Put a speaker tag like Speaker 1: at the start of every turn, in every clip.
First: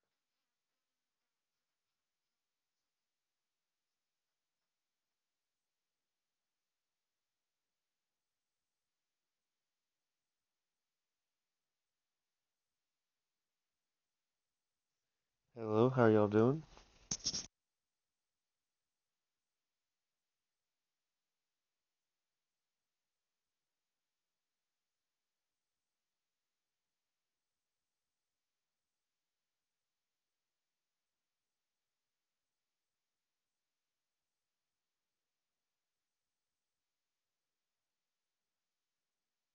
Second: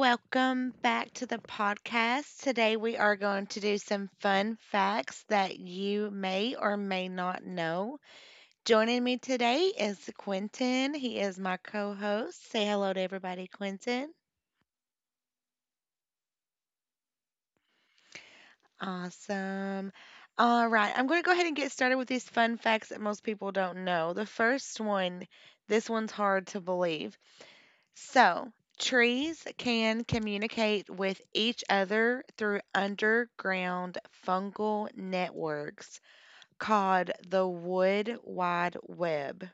Speaker 1: Welcome back to the podcast. Today we are going to do some fun facts that you may or may not know. Joining me today is Quentin. He is my co host. Say hello to everybody, Quentin.
Speaker 2: Hello, how y'all doing?
Speaker 1: Awesome. All right, I'm going to go ahead and get started with these fun facts that most people don't know. The first one, this one's hard to believe. So, trees can communicate with each other through underground fungal networks called the wood wide web.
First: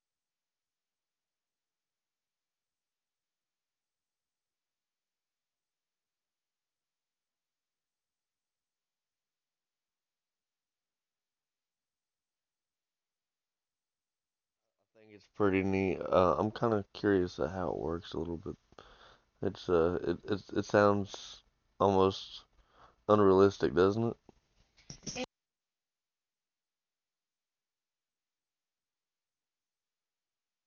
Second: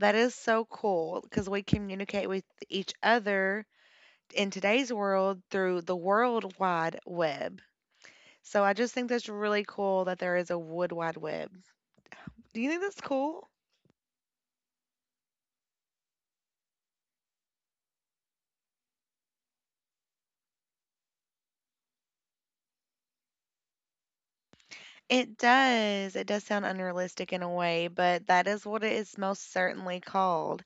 Speaker 1: That is so cool because we communicate with each other in today's world through the world wide web. So, I just think that's really cool that there is a wood wide web. Do you think that's cool?
Speaker 2: I think it's pretty neat. I'm kind of curious at how it works a little bit. It's it sounds almost unrealistic, doesn't it?
Speaker 1: It does. It does sound unrealistic in a way, but that is what it is most certainly called.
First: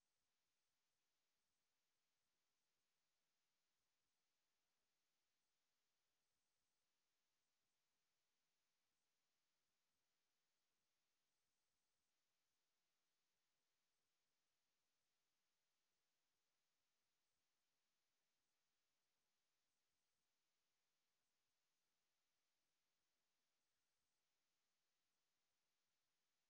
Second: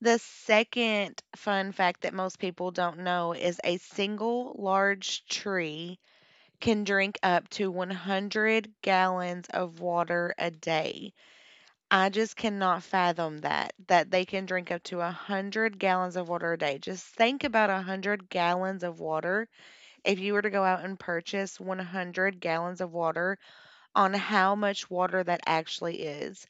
Speaker 1: The second fun fact that most people don't know is a single large tree can drink up to 100 gallons of water a day. I just cannot fathom that they can drink up to 100 gallons of water a day. Just think about 100 gallons of water. If you were to go out and purchase 100 gallons of water, on how much water that actually is.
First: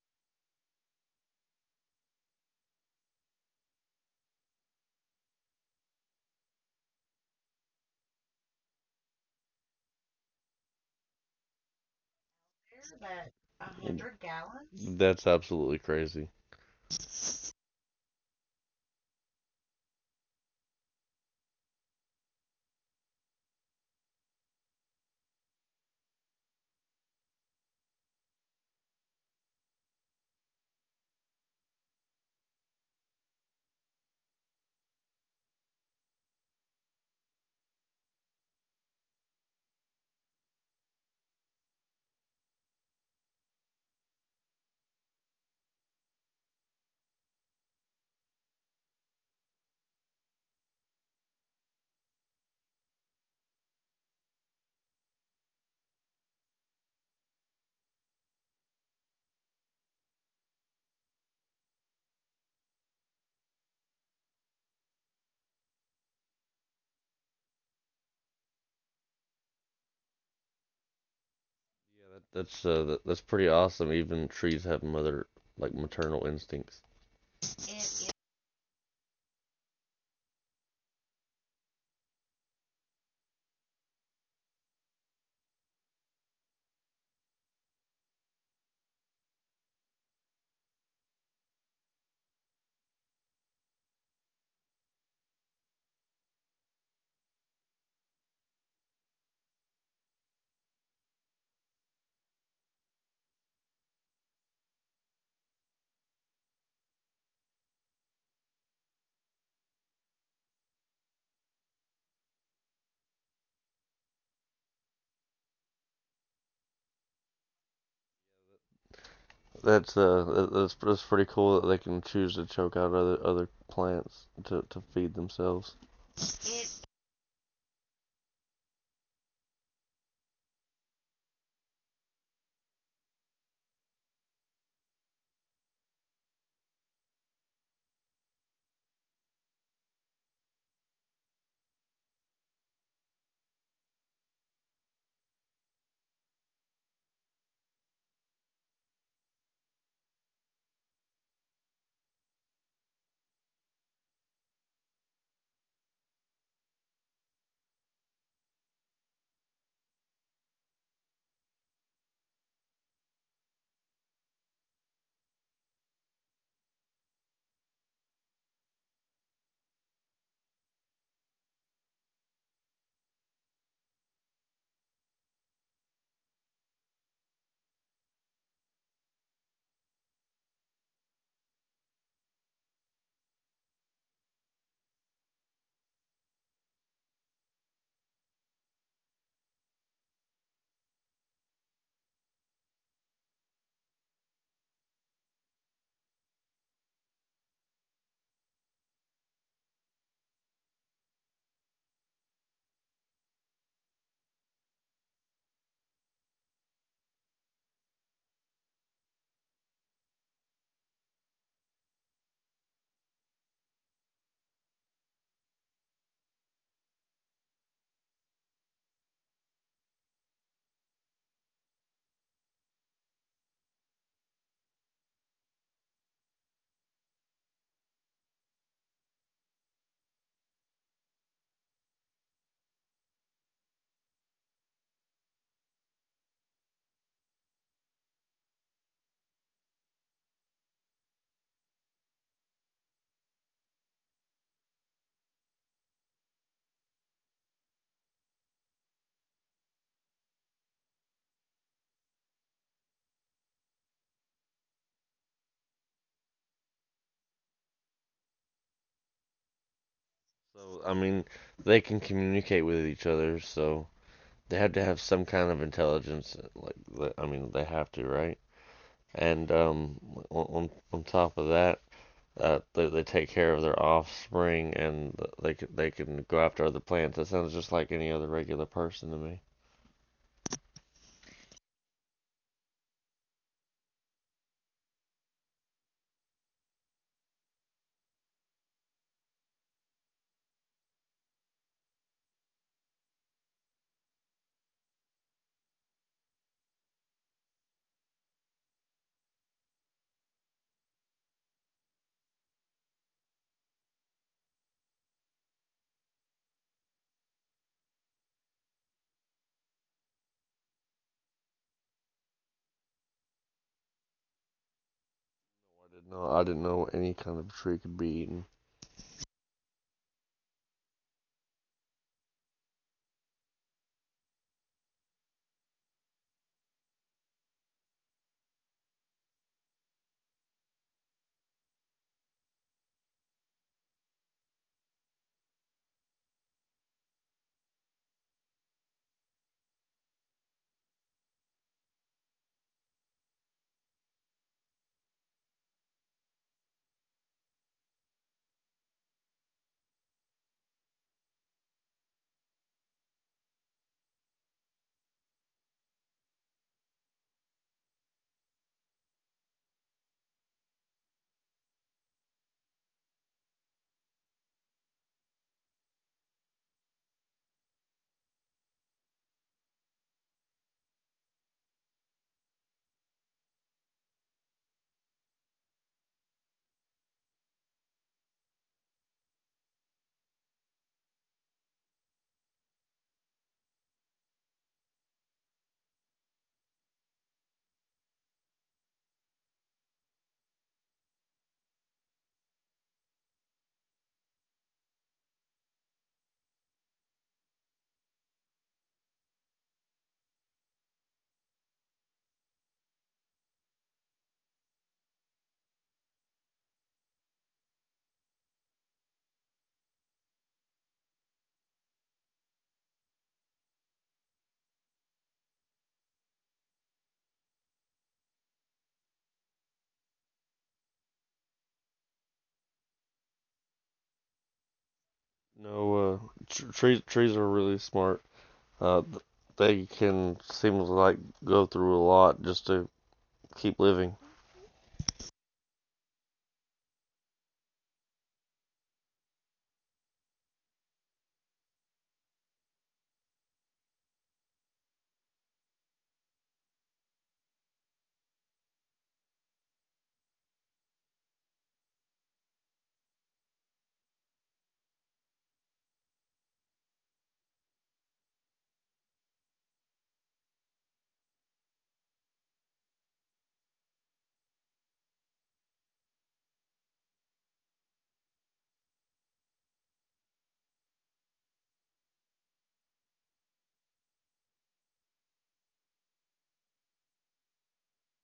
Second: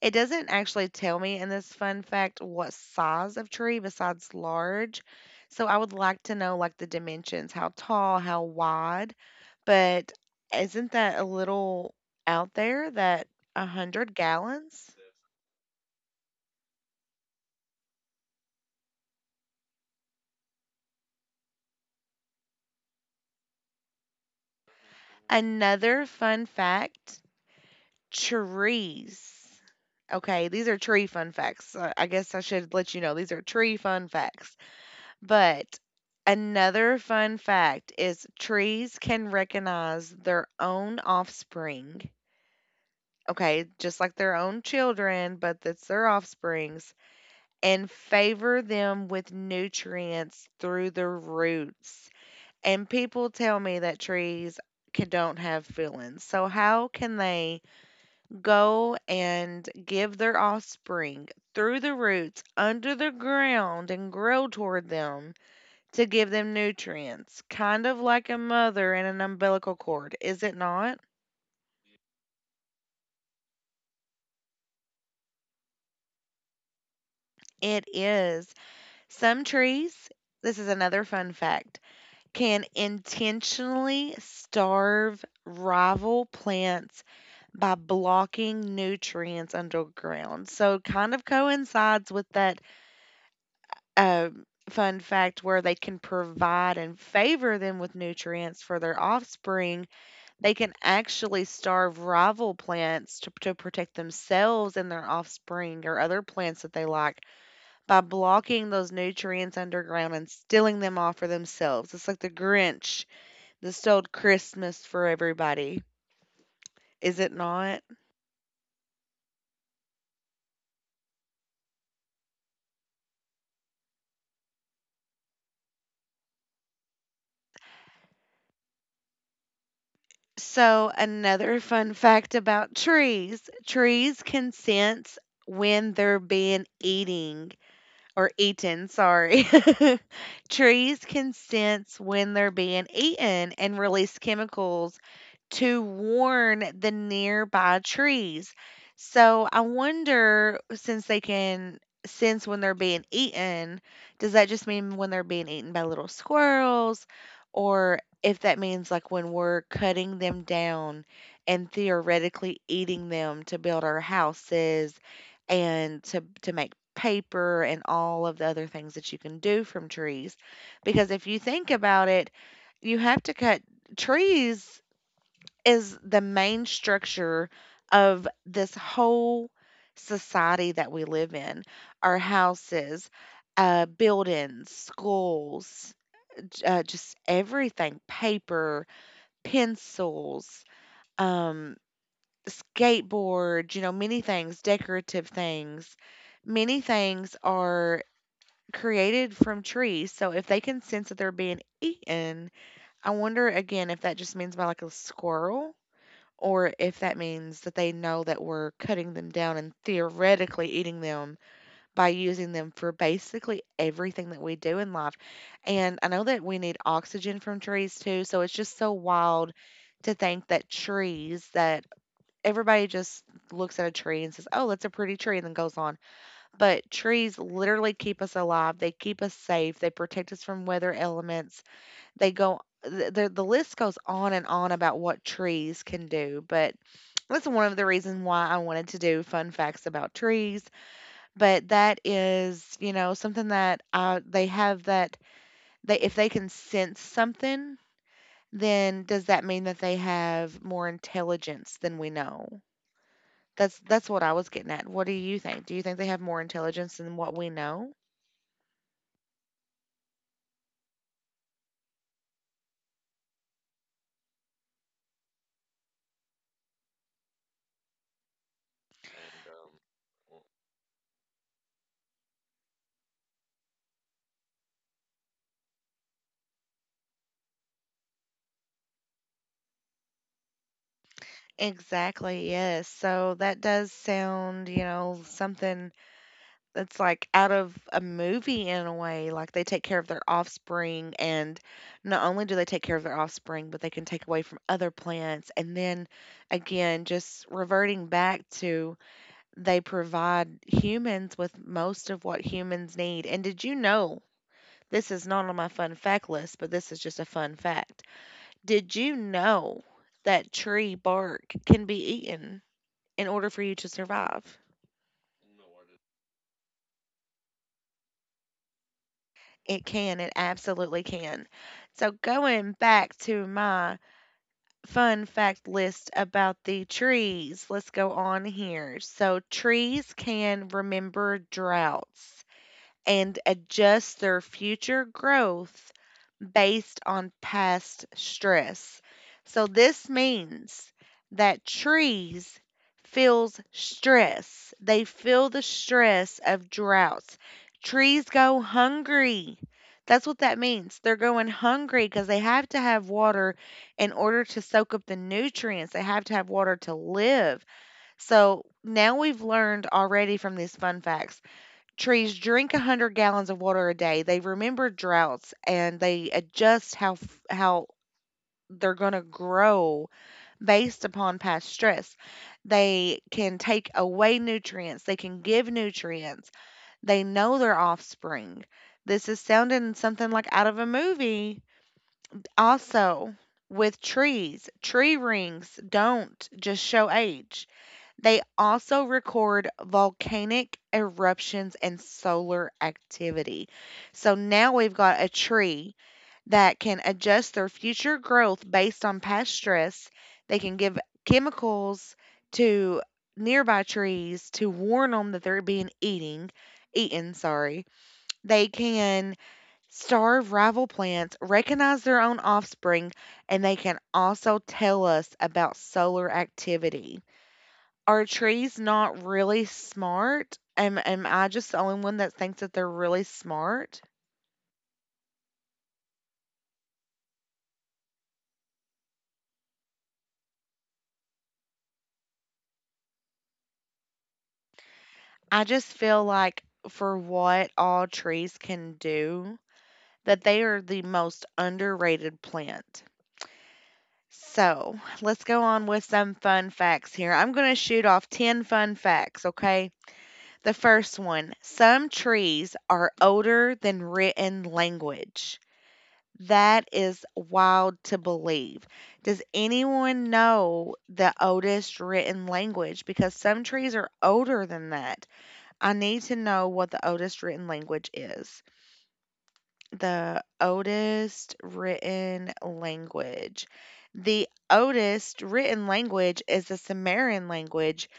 Speaker 1: It doesn't actually tell me in this fun fact what size of tree besides large. So I would like to know like the dimensions, how tall, how wide. But isn't that a little out there
Speaker 2: Is
Speaker 1: that
Speaker 2: that
Speaker 1: a
Speaker 2: a
Speaker 1: 100
Speaker 2: hundred
Speaker 1: gallons?
Speaker 2: gallons? That's absolutely crazy.
Speaker 1: Another fun fact, trees. Okay, these are tree fun facts. I guess I should let you know these are tree fun facts. But another fun fact is trees can recognize their own offspring, okay, just like their own children, but that's their offsprings, and favor them with nutrients through the roots. And people tell me that trees can, don't have feelings. So, how can they go and give their offspring through the roots under the ground and grow toward them to give them nutrients, kind of like a mother and an umbilical cord, is it not?
Speaker 2: That's pretty awesome. Even trees have mother like maternal instincts.
Speaker 1: It
Speaker 2: It
Speaker 1: is. Some trees, this is another fun fact, can intentionally starve rival plants by blocking nutrients underground. So, it kind of coincides with that um, fun fact where they can provide and favor them with nutrients for their offspring. They can actually starve rival plants to protect themselves and their offspring or other plants that they like by blocking those nutrients underground and stealing them all for themselves. It's like the Grinch that stole Christmas for everybody. Is it not?
Speaker 2: That's pretty cool that they can choose to choke out other plants to feed themselves. It
Speaker 1: So, another fun fact about trees, trees can sense when they're being eating or eaten, sorry. Trees can sense when they're being eaten and release chemicals to warn the nearby trees. So I wonder, since they can sense when they're being eaten, does that just mean when they're being eaten by little squirrels, or if that means like when we're cutting them down and theoretically eating them to build our houses and to make paper and all of the other things that you can do from trees? Because if you think about it, you have to cut trees is the main structure of this whole society that we live in, our houses, buildings, schools, just everything, paper, pencils, um, skateboards, you know, many things, decorative things. Many things are created from trees. So if they can sense that they're being eaten, I wonder again if that just means by like a squirrel or if that means that they know that we're cutting them down and theoretically eating them by using them for basically everything that we do in life. And I know that we need oxygen from trees too, so it's just so wild to think that trees that everybody just looks at a tree and says, "Oh, that's a pretty tree," and then goes on. But trees literally keep us alive. They keep us safe. They protect us from weather elements. They go the list goes on and on about what trees can do, but that's one of the reasons why I wanted to do fun facts about trees. But that is, you know, something that they have that they if they can sense something, then does that mean that they have more intelligence than we know? That's what I was getting at. What do you think? Do you think they have more intelligence than what we know?
Speaker 2: So I mean, they can communicate with each other. So they had to have some kind of intelligence. Like, I mean, they have to, right? And on top of that, they take care of their offspring, and they can go after other plants. That sounds just like any other regular person to me.
Speaker 1: Exactly, yes. So that does sound, you know, something. It's like out of a movie in a way, like they take care of their offspring and not only do they take care of their offspring, but they can take away from other plants. And then again, just reverting back to they provide humans with most of what humans need. And did you know, this is not on my fun fact list, but this is just a fun fact. Did you know that tree bark can be eaten in order for you to survive?
Speaker 2: I didn't know any kind of tree could be eaten.
Speaker 1: It can, it absolutely can. So, going back to my fun fact list about the trees, let's go on here. So, trees can remember droughts and adjust their future growth based on past stress. So this means that trees feels stress. They feel the stress of droughts. Trees go hungry. That's what that means. They're going hungry because they have to have water in order to soak up the nutrients. They have to have water to live. So now we've learned already from these fun facts trees drink 100 gallons of water a day. They remember droughts and they adjust how they're going to grow based upon past stress. They can take away nutrients, they can give nutrients. They know their offspring. This is sounding something like out of a movie. Also, with trees, tree rings don't just show age, they also record volcanic eruptions and solar activity. So now we've got a tree that can adjust their future growth based on past stress. They can give chemicals to nearby trees to warn them that they're being eating eaten, sorry. They can starve rival plants, recognize their own offspring, and they can also tell us about solar activity. Are trees not really smart? Am I just the only one that thinks that they're really smart?
Speaker 2: No, trees are really smart. Uh, they can seem to like go through a lot just to keep living.
Speaker 1: I just feel like for what all trees can do, that they are the most underrated plant. So, let's go on with some fun facts here. I'm going to shoot off 10 fun facts, okay? The first one, some trees are older than written language. That is wild to believe. Does anyone know the oldest written language? Because some trees are older than that. I need to know what the oldest written language is. The oldest written language. The oldest written language is the Sumerian language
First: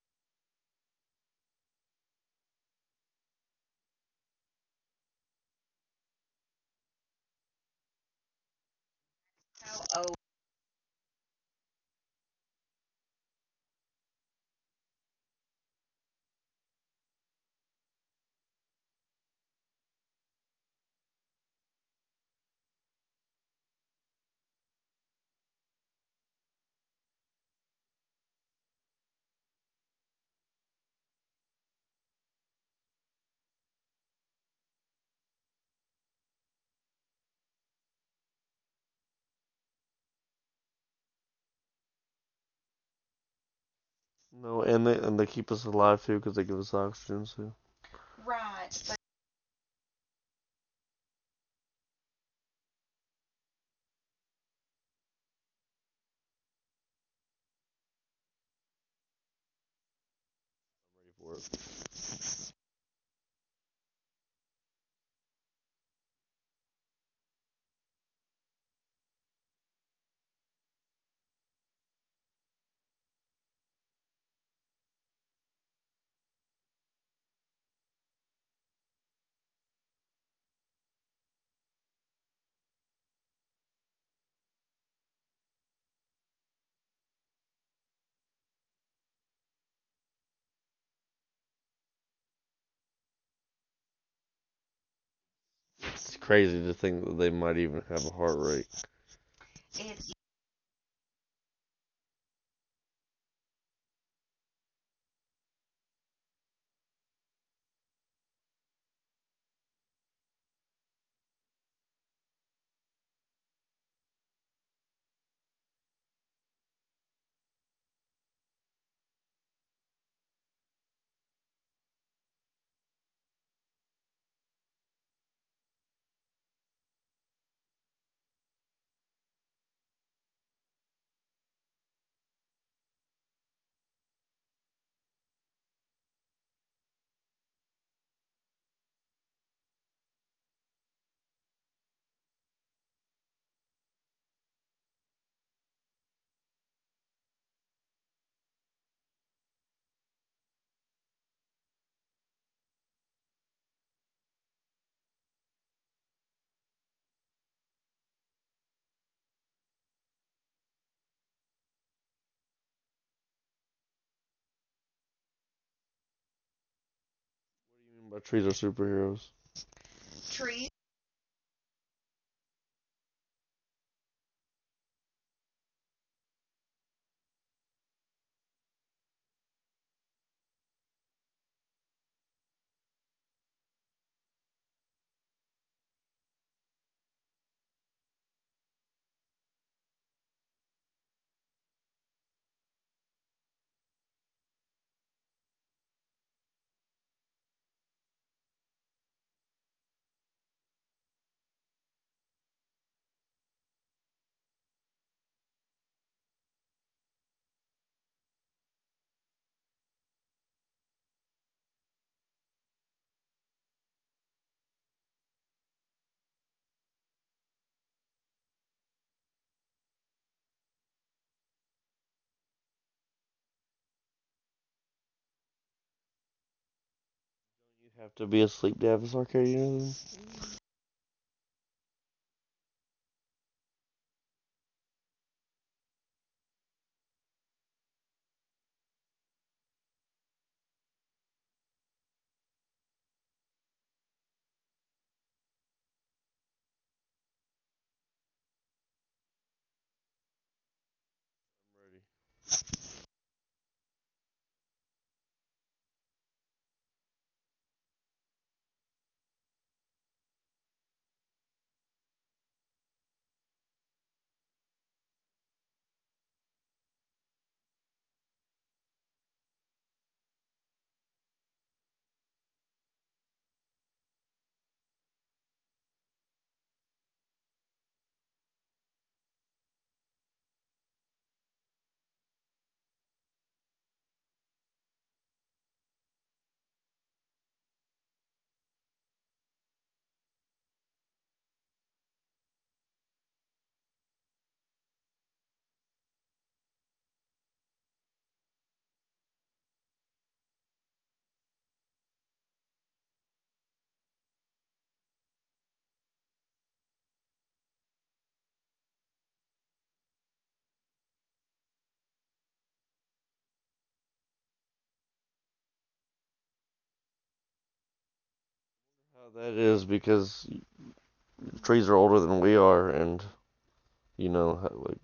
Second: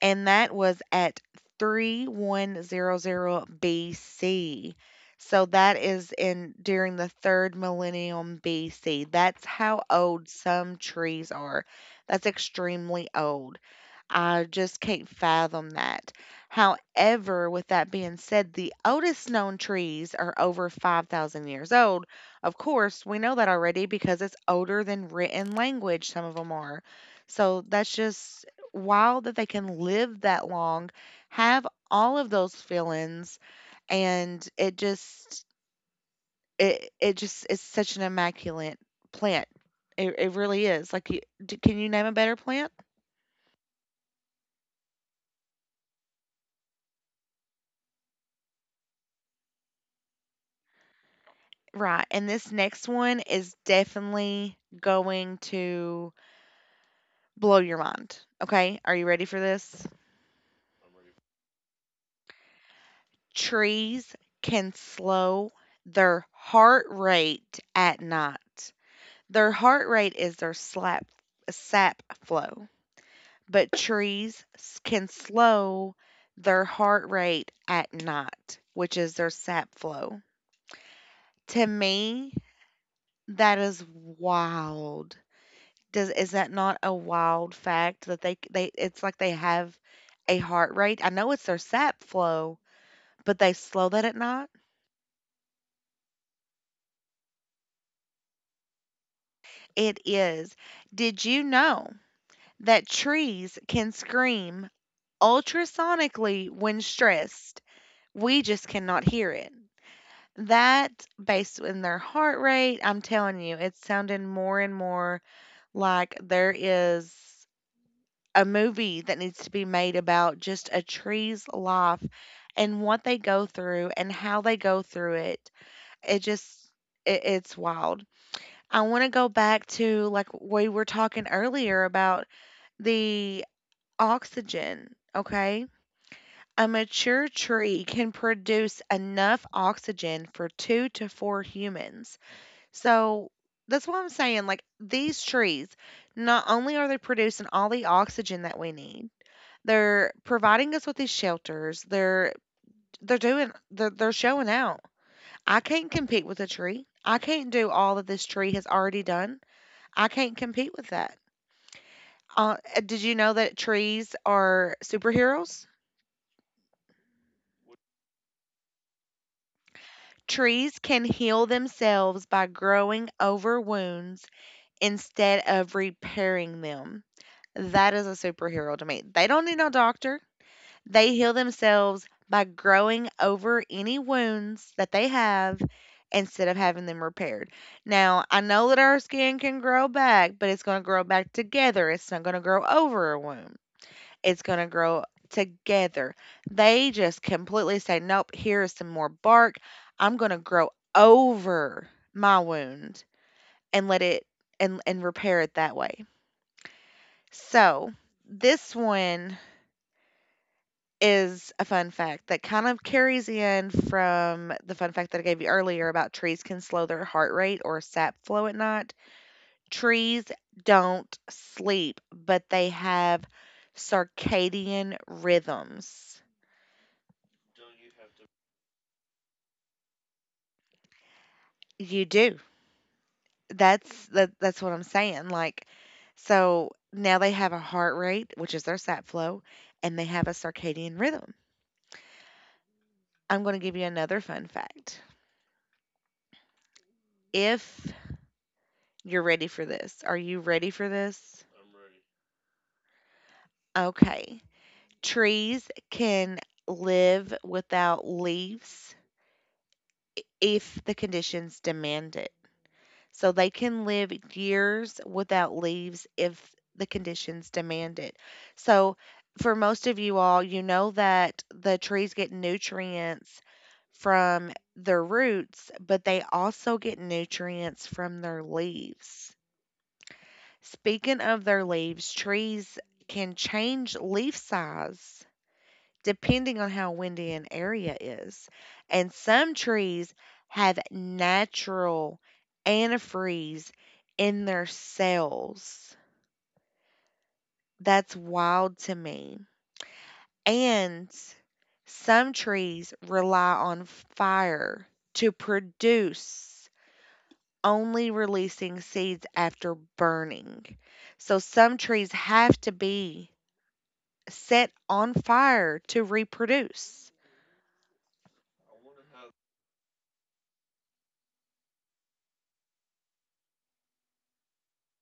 Speaker 1: and that was at 3100 BC. So that is in during the third millennium BC. That's how old some trees are. That's extremely old. I just can't fathom that. However, with that being said, the oldest known trees are over 5,000 years old. Of course, we know that already because it's older than written language, some of them are. So that's just wild that they can live that long, have all of those feelings, and it just is such an immaculate plant. It really is. Like you, can you name a better plant?
Speaker 2: No, and they keep us alive too because they give us oxygen. So. Right.
Speaker 1: Right, and this next one is definitely going to blow your mind. Okay, are you ready for this? Trees can slow their heart rate at night. Their heart rate is their sap flow, but trees can slow their heart rate at night, which is their sap flow. To me, that is wild. Does is that not a wild fact that they it's like they have a heart rate? I know it's their sap flow, but they slow that at night?
Speaker 2: It's crazy to think that they might even have a heart rate.
Speaker 1: It
Speaker 2: It's
Speaker 1: is. Did you know that trees can scream ultrasonically when stressed? We just cannot hear it. That, based in their heart rate, I'm telling you, it's sounding more and more like there is a movie that needs to be made about just a tree's life and what they go through and how they go through it. It just it's wild. I want to go back to like we were talking earlier about the oxygen, okay? A mature tree can produce enough oxygen for 2 to 4 humans. So that's what I'm saying like these trees not only are they producing all the oxygen that we need, they're providing us with these shelters. They're doing they're showing out. I can't compete with a tree. I can't do all that this tree has already done. I can't compete with that. Did you know that trees are superheroes?
Speaker 2: But trees are superheroes. Trees.
Speaker 1: Trees can heal themselves by growing over wounds instead of repairing them. That is a superhero to me. They don't need no doctor. They heal themselves by growing over any wounds that they have instead of having them repaired. Now, I know that our skin can grow back, but it's going to grow back together. It's not going to grow over a wound, it's going to grow together. They just completely say, "Nope, here is some more bark. I'm going to grow over my wound and let it and repair it that way." So, this one is a fun fact that kind of carries in from the fun fact that I gave you earlier about trees can slow their heart rate or sap flow at night. Trees don't sleep, but they have circadian rhythms.
Speaker 2: You'd have to be asleep to have a Arcadianism.
Speaker 1: You do. That's what I'm saying. Like, so now they have a heart rate, which is their sap flow, and they have a circadian rhythm. I'm going to give you another fun fact. If you're ready for this, Are you ready for this? Okay. Trees can live without leaves if the conditions demand it. So they can live years without leaves if the conditions demand it. So for most of you all, you know that the trees get nutrients from their roots, but they also get nutrients from their leaves. Speaking of their leaves, trees can change leaf size depending on how windy an area is. And some trees have natural antifreeze in their cells. That's wild to me. And some trees rely on fire to produce, only releasing seeds after burning. So some trees have to be set on fire to reproduce.
Speaker 2: How that is because trees are older than we are, and you know, like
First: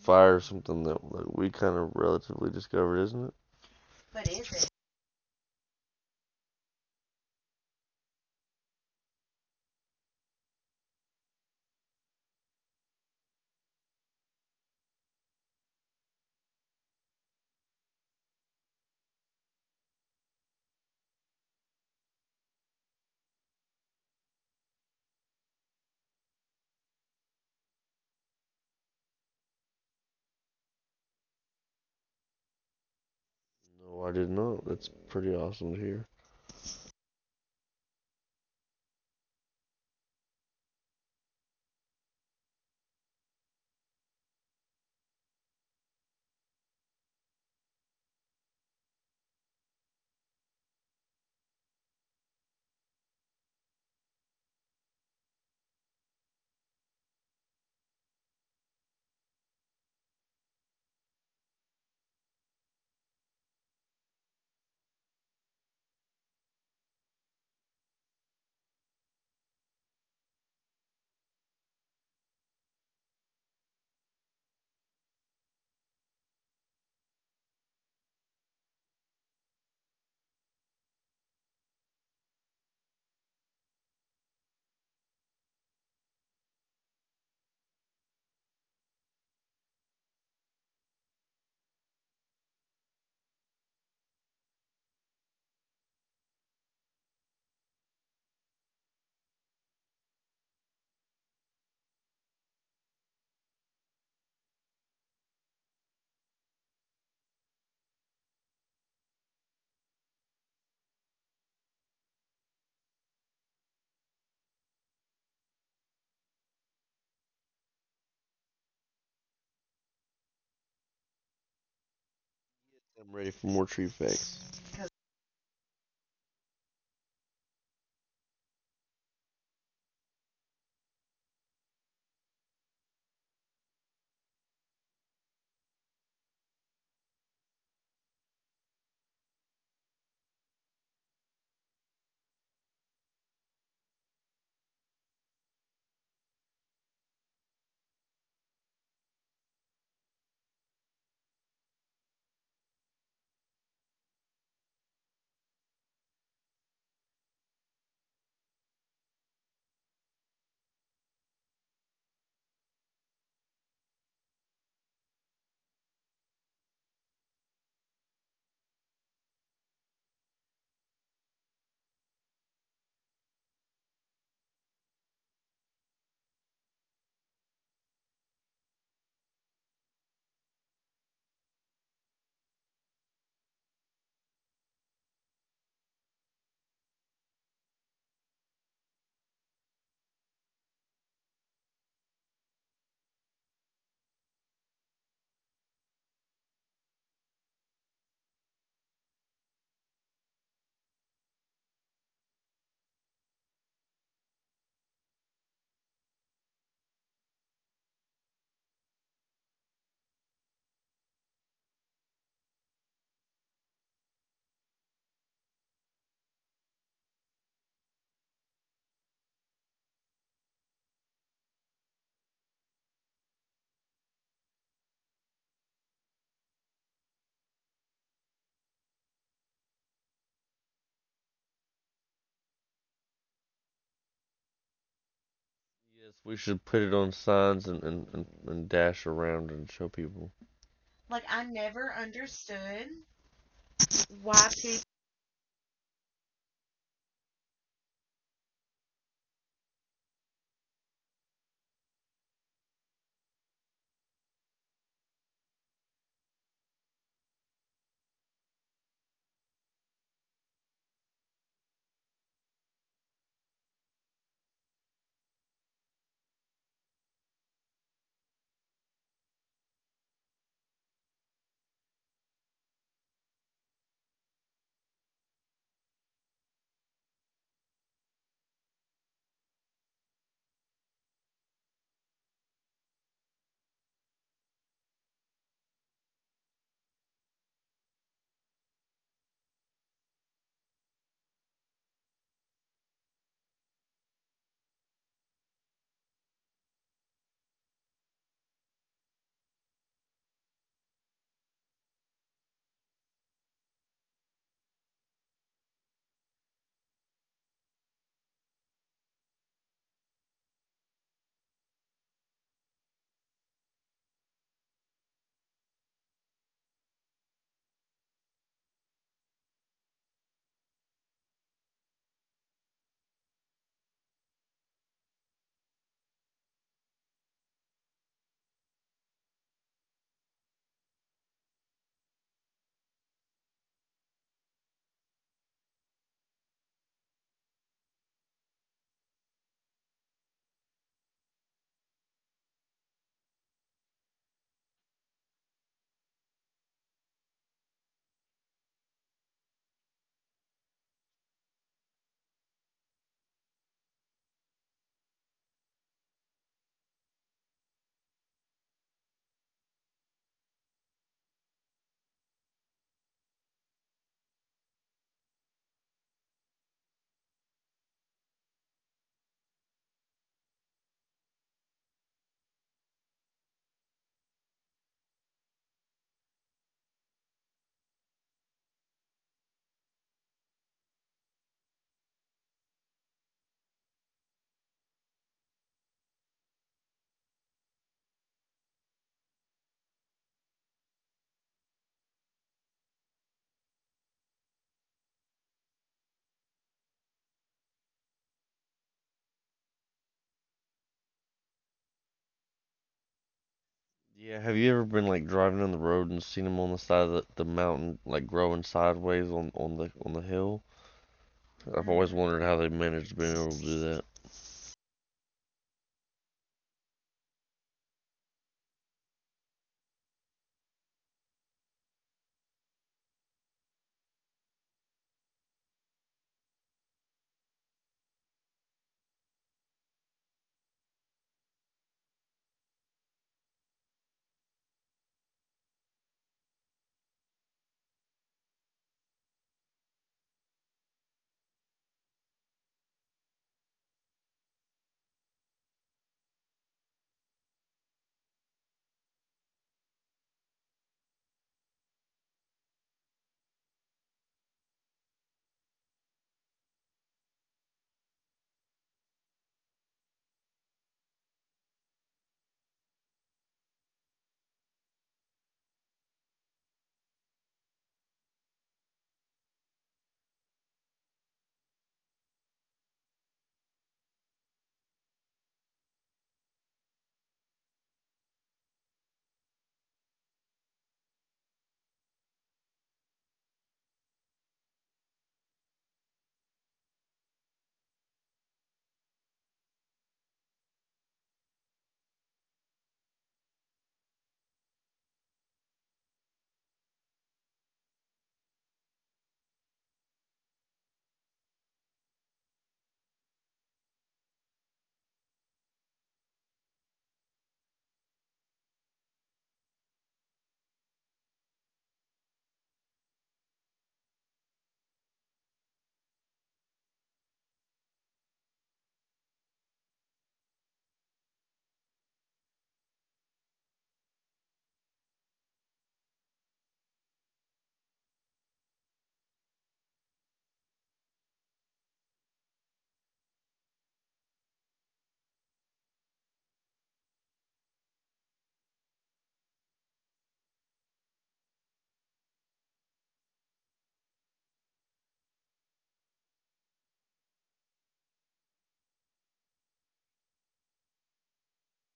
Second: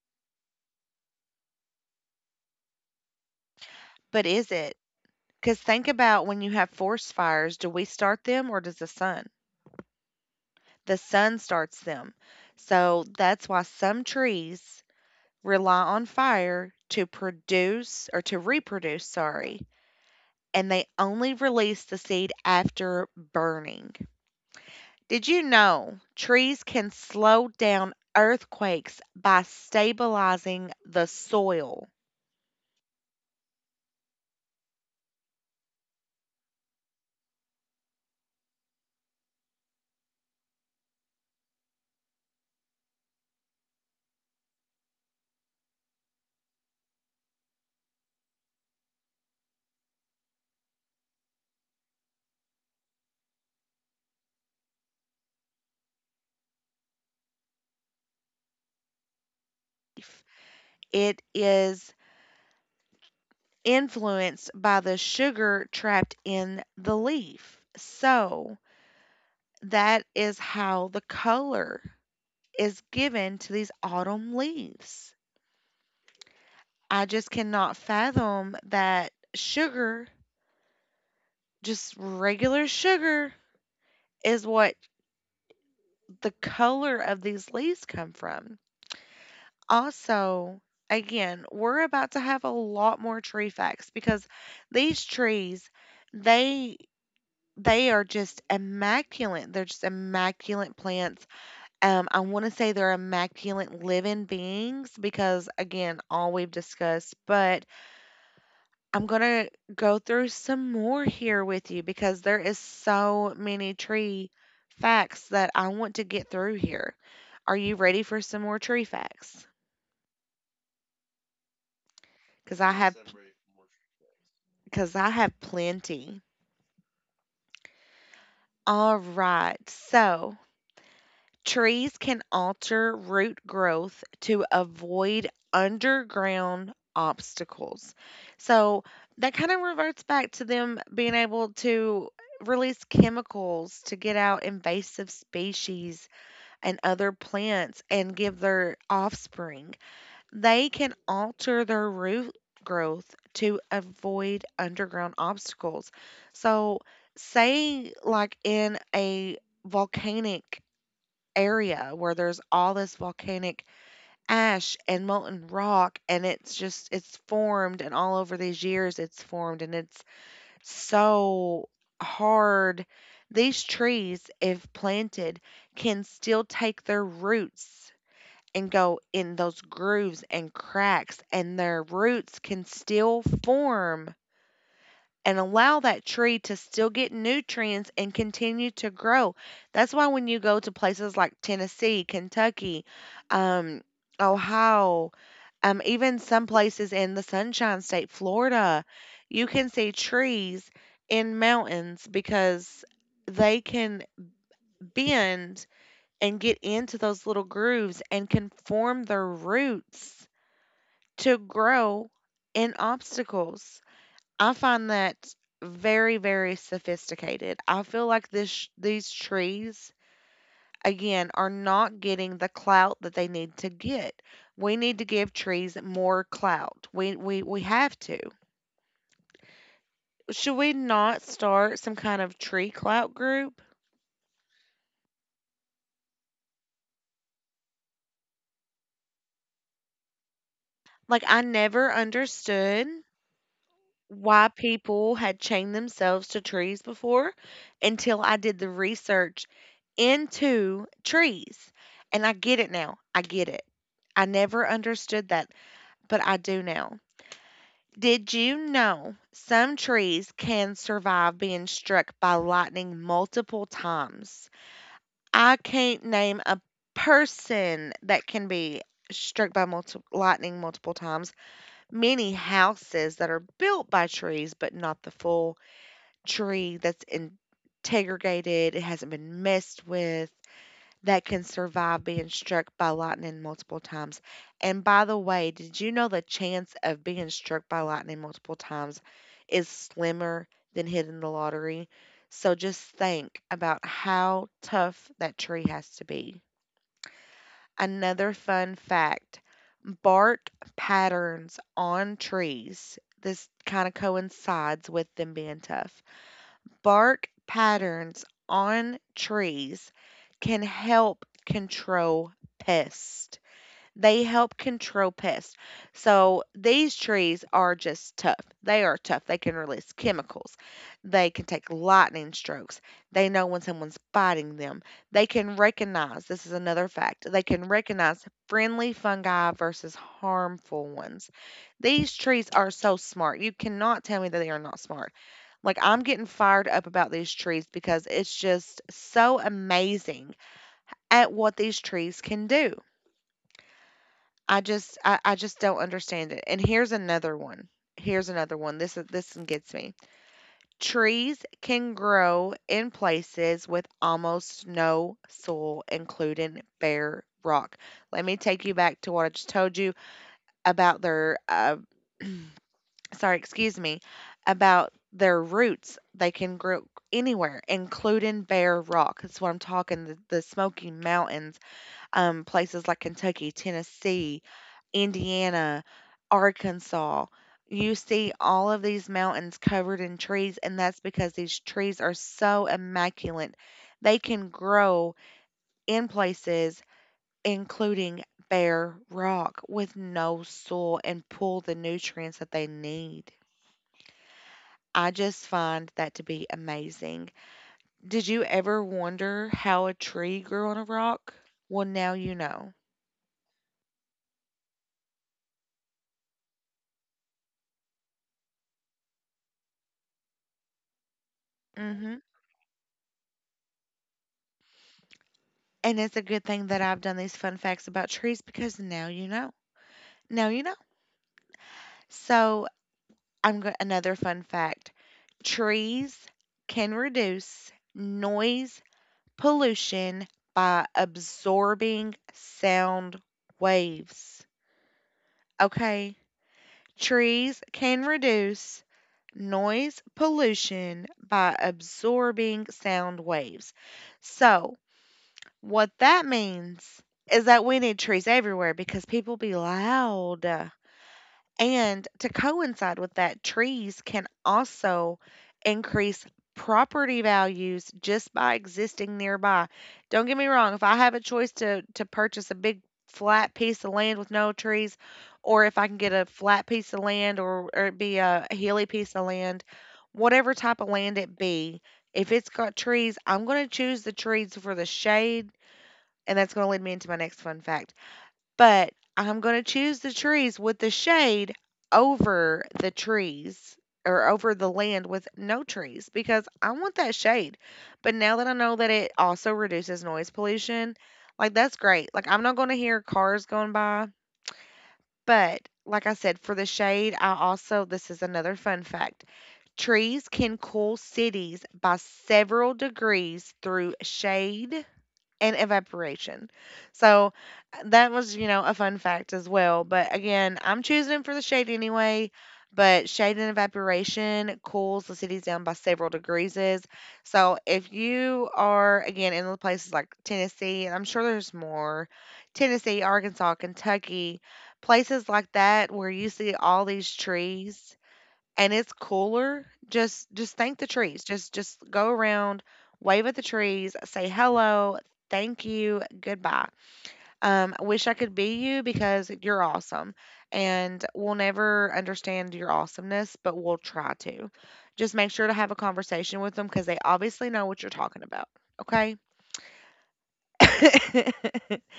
Speaker 2: fire is something that like, we kind of relatively discovered, isn't it? But
Speaker 1: But
Speaker 2: is
Speaker 1: is
Speaker 2: it?
Speaker 1: it? Because think about, when you have forest fires, do we start them or does the sun? The sun starts them. So that's why some trees rely on fire to produce, or to reproduce, sorry, and they only release the seed after burning. Did you know trees can slow down earthquakes by stabilizing the soil?
Speaker 2: No, I did not. That's pretty awesome to hear.
Speaker 1: It is influenced by the sugar trapped in the leaf. So that is how the color is given to these autumn leaves. I just cannot fathom that sugar, just regular sugar, is what the color of these leaves come from. Also, again, we're about to have a lot more tree facts because these trees, they They are just immaculate. They're just immaculate plants. I want to say they're immaculate living beings because, again, all we've discussed. But I'm going to go through some more here with you because there is so many tree facts that I want to get through here. Are you ready for some more tree facts? Because I have
Speaker 2: I'm
Speaker 1: Yes,
Speaker 2: ready for more tree facts.
Speaker 1: because I have plenty. All right. So, trees can alter root growth to avoid underground obstacles. So that kind of reverts back to them being able to release chemicals to get out invasive species and other plants and give their offspring. They can alter their root growth to avoid underground obstacles. So, say, like in a volcanic area where there's all this volcanic ash and molten rock, and it's formed, and all over these years it's formed and it's so hard, these trees if planted can still take their roots and go in those grooves and cracks, and their roots can still form and allow that tree to still get nutrients and continue to grow. That's why when you go to places like Tennessee, Kentucky, um, Ohio, even some places in the Sunshine State, Florida, you can see trees in mountains because they can bend and get into those little grooves and can form their roots to grow in obstacles. I find that very, very sophisticated. I feel like this these trees again are not getting the clout that they need to get. We need to give trees more clout. We have to. Should we not start some kind of tree clout group?
Speaker 2: Yes, we should put it on signs and dash around and show people.
Speaker 1: Like I
Speaker 2: I
Speaker 1: never
Speaker 2: never
Speaker 1: understood
Speaker 2: understood
Speaker 1: why
Speaker 2: YP.
Speaker 1: people had chained themselves to trees before until I did the research into trees. And I get it now. I get it. I never understood that, but I do now. Did you know some trees can survive being struck by lightning multiple times? I can't name a person that can be struck by lightning multiple times. Many houses that are built by trees, but not the full tree that's integrated, it hasn't been messed with, that can survive being struck by lightning multiple times. And by the way, did you know the chance of being struck by lightning multiple times is slimmer than hitting the lottery? So just think about how tough that tree has to be. Another fun fact: bark patterns on trees. This kind of coincides with them being tough. Bark patterns on trees can help control pests. They help control pests. So these trees are just tough. They are tough. They can release chemicals. They can take lightning strokes. They know when someone's biting them. They can recognize, this is another fact, they can recognize friendly fungi versus harmful ones. These trees are so smart. You cannot tell me that they are not smart. Like, I'm getting fired up about these trees because it's just so amazing at what these trees can do. I just don't understand it. And here's another one. Here's another one. This one gets me. Trees can grow in places with almost no soil, including bare rock. Let me take you back to what I just told you about their sorry, excuse me, about their roots. They can grow anywhere, including bare rock. That's what I'm talking. The Smoky Mountains, places like Kentucky, Tennessee, Indiana, Arkansas. You see all of these mountains covered in trees, and that's because these trees are so immaculate. They can grow in places, including bare rock, with no soil, and pull the nutrients that they need. I just find that to be amazing. Did you ever wonder how a tree grew on a rock? Well, now you know.
Speaker 2: Yeah, have you ever been like driving on the road and seen them on the side of the mountain, like growing sideways on, the on the hill? I've always
Speaker 1: Hmm.
Speaker 2: wondered how they managed to be able to do that.
Speaker 1: And it's a good thing that I've done these fun facts about trees, because now you know. Now you know. So I'm going another fun fact. Trees can reduce noise pollution by absorbing sound waves. Okay? Trees can reduce noise pollution by absorbing sound waves. So, what that means is that we need trees everywhere because people be loud. And to coincide with that, trees can also increase property values just by existing nearby. Don't get me wrong, if I have a choice to purchase a big flat piece of land with no trees, or if I can get a flat piece of land, or it be a hilly piece of land, whatever type of land it be, if it's got trees, I'm going to choose the trees for the shade. And that's going to lead me into my next fun fact, but I'm going to choose the trees with the shade over the trees, or over the land with no trees, because I want that shade. But now that I know that it also reduces noise pollution, like that's great. Like I'm not going to hear cars going by, but like I said, for the shade, I also, this is another fun fact. Trees can cool cities by several degrees through shade and evaporation. So that was, a fun fact as well. But again, I'm choosing for the shade anyway. But shade and evaporation cools the cities down by several degrees. So if you are again in the places like Tennessee, and I'm sure there's more, Tennessee, Arkansas, Kentucky, places like that where you see all these trees and it's cooler, just thank the trees. Just go around, wave at the trees, say hello, thank you, goodbye. I wish I could be you because you're awesome, and we'll never understand your awesomeness, but we'll try to. Just make sure to have a conversation with them because they obviously know what you're talking about. Okay.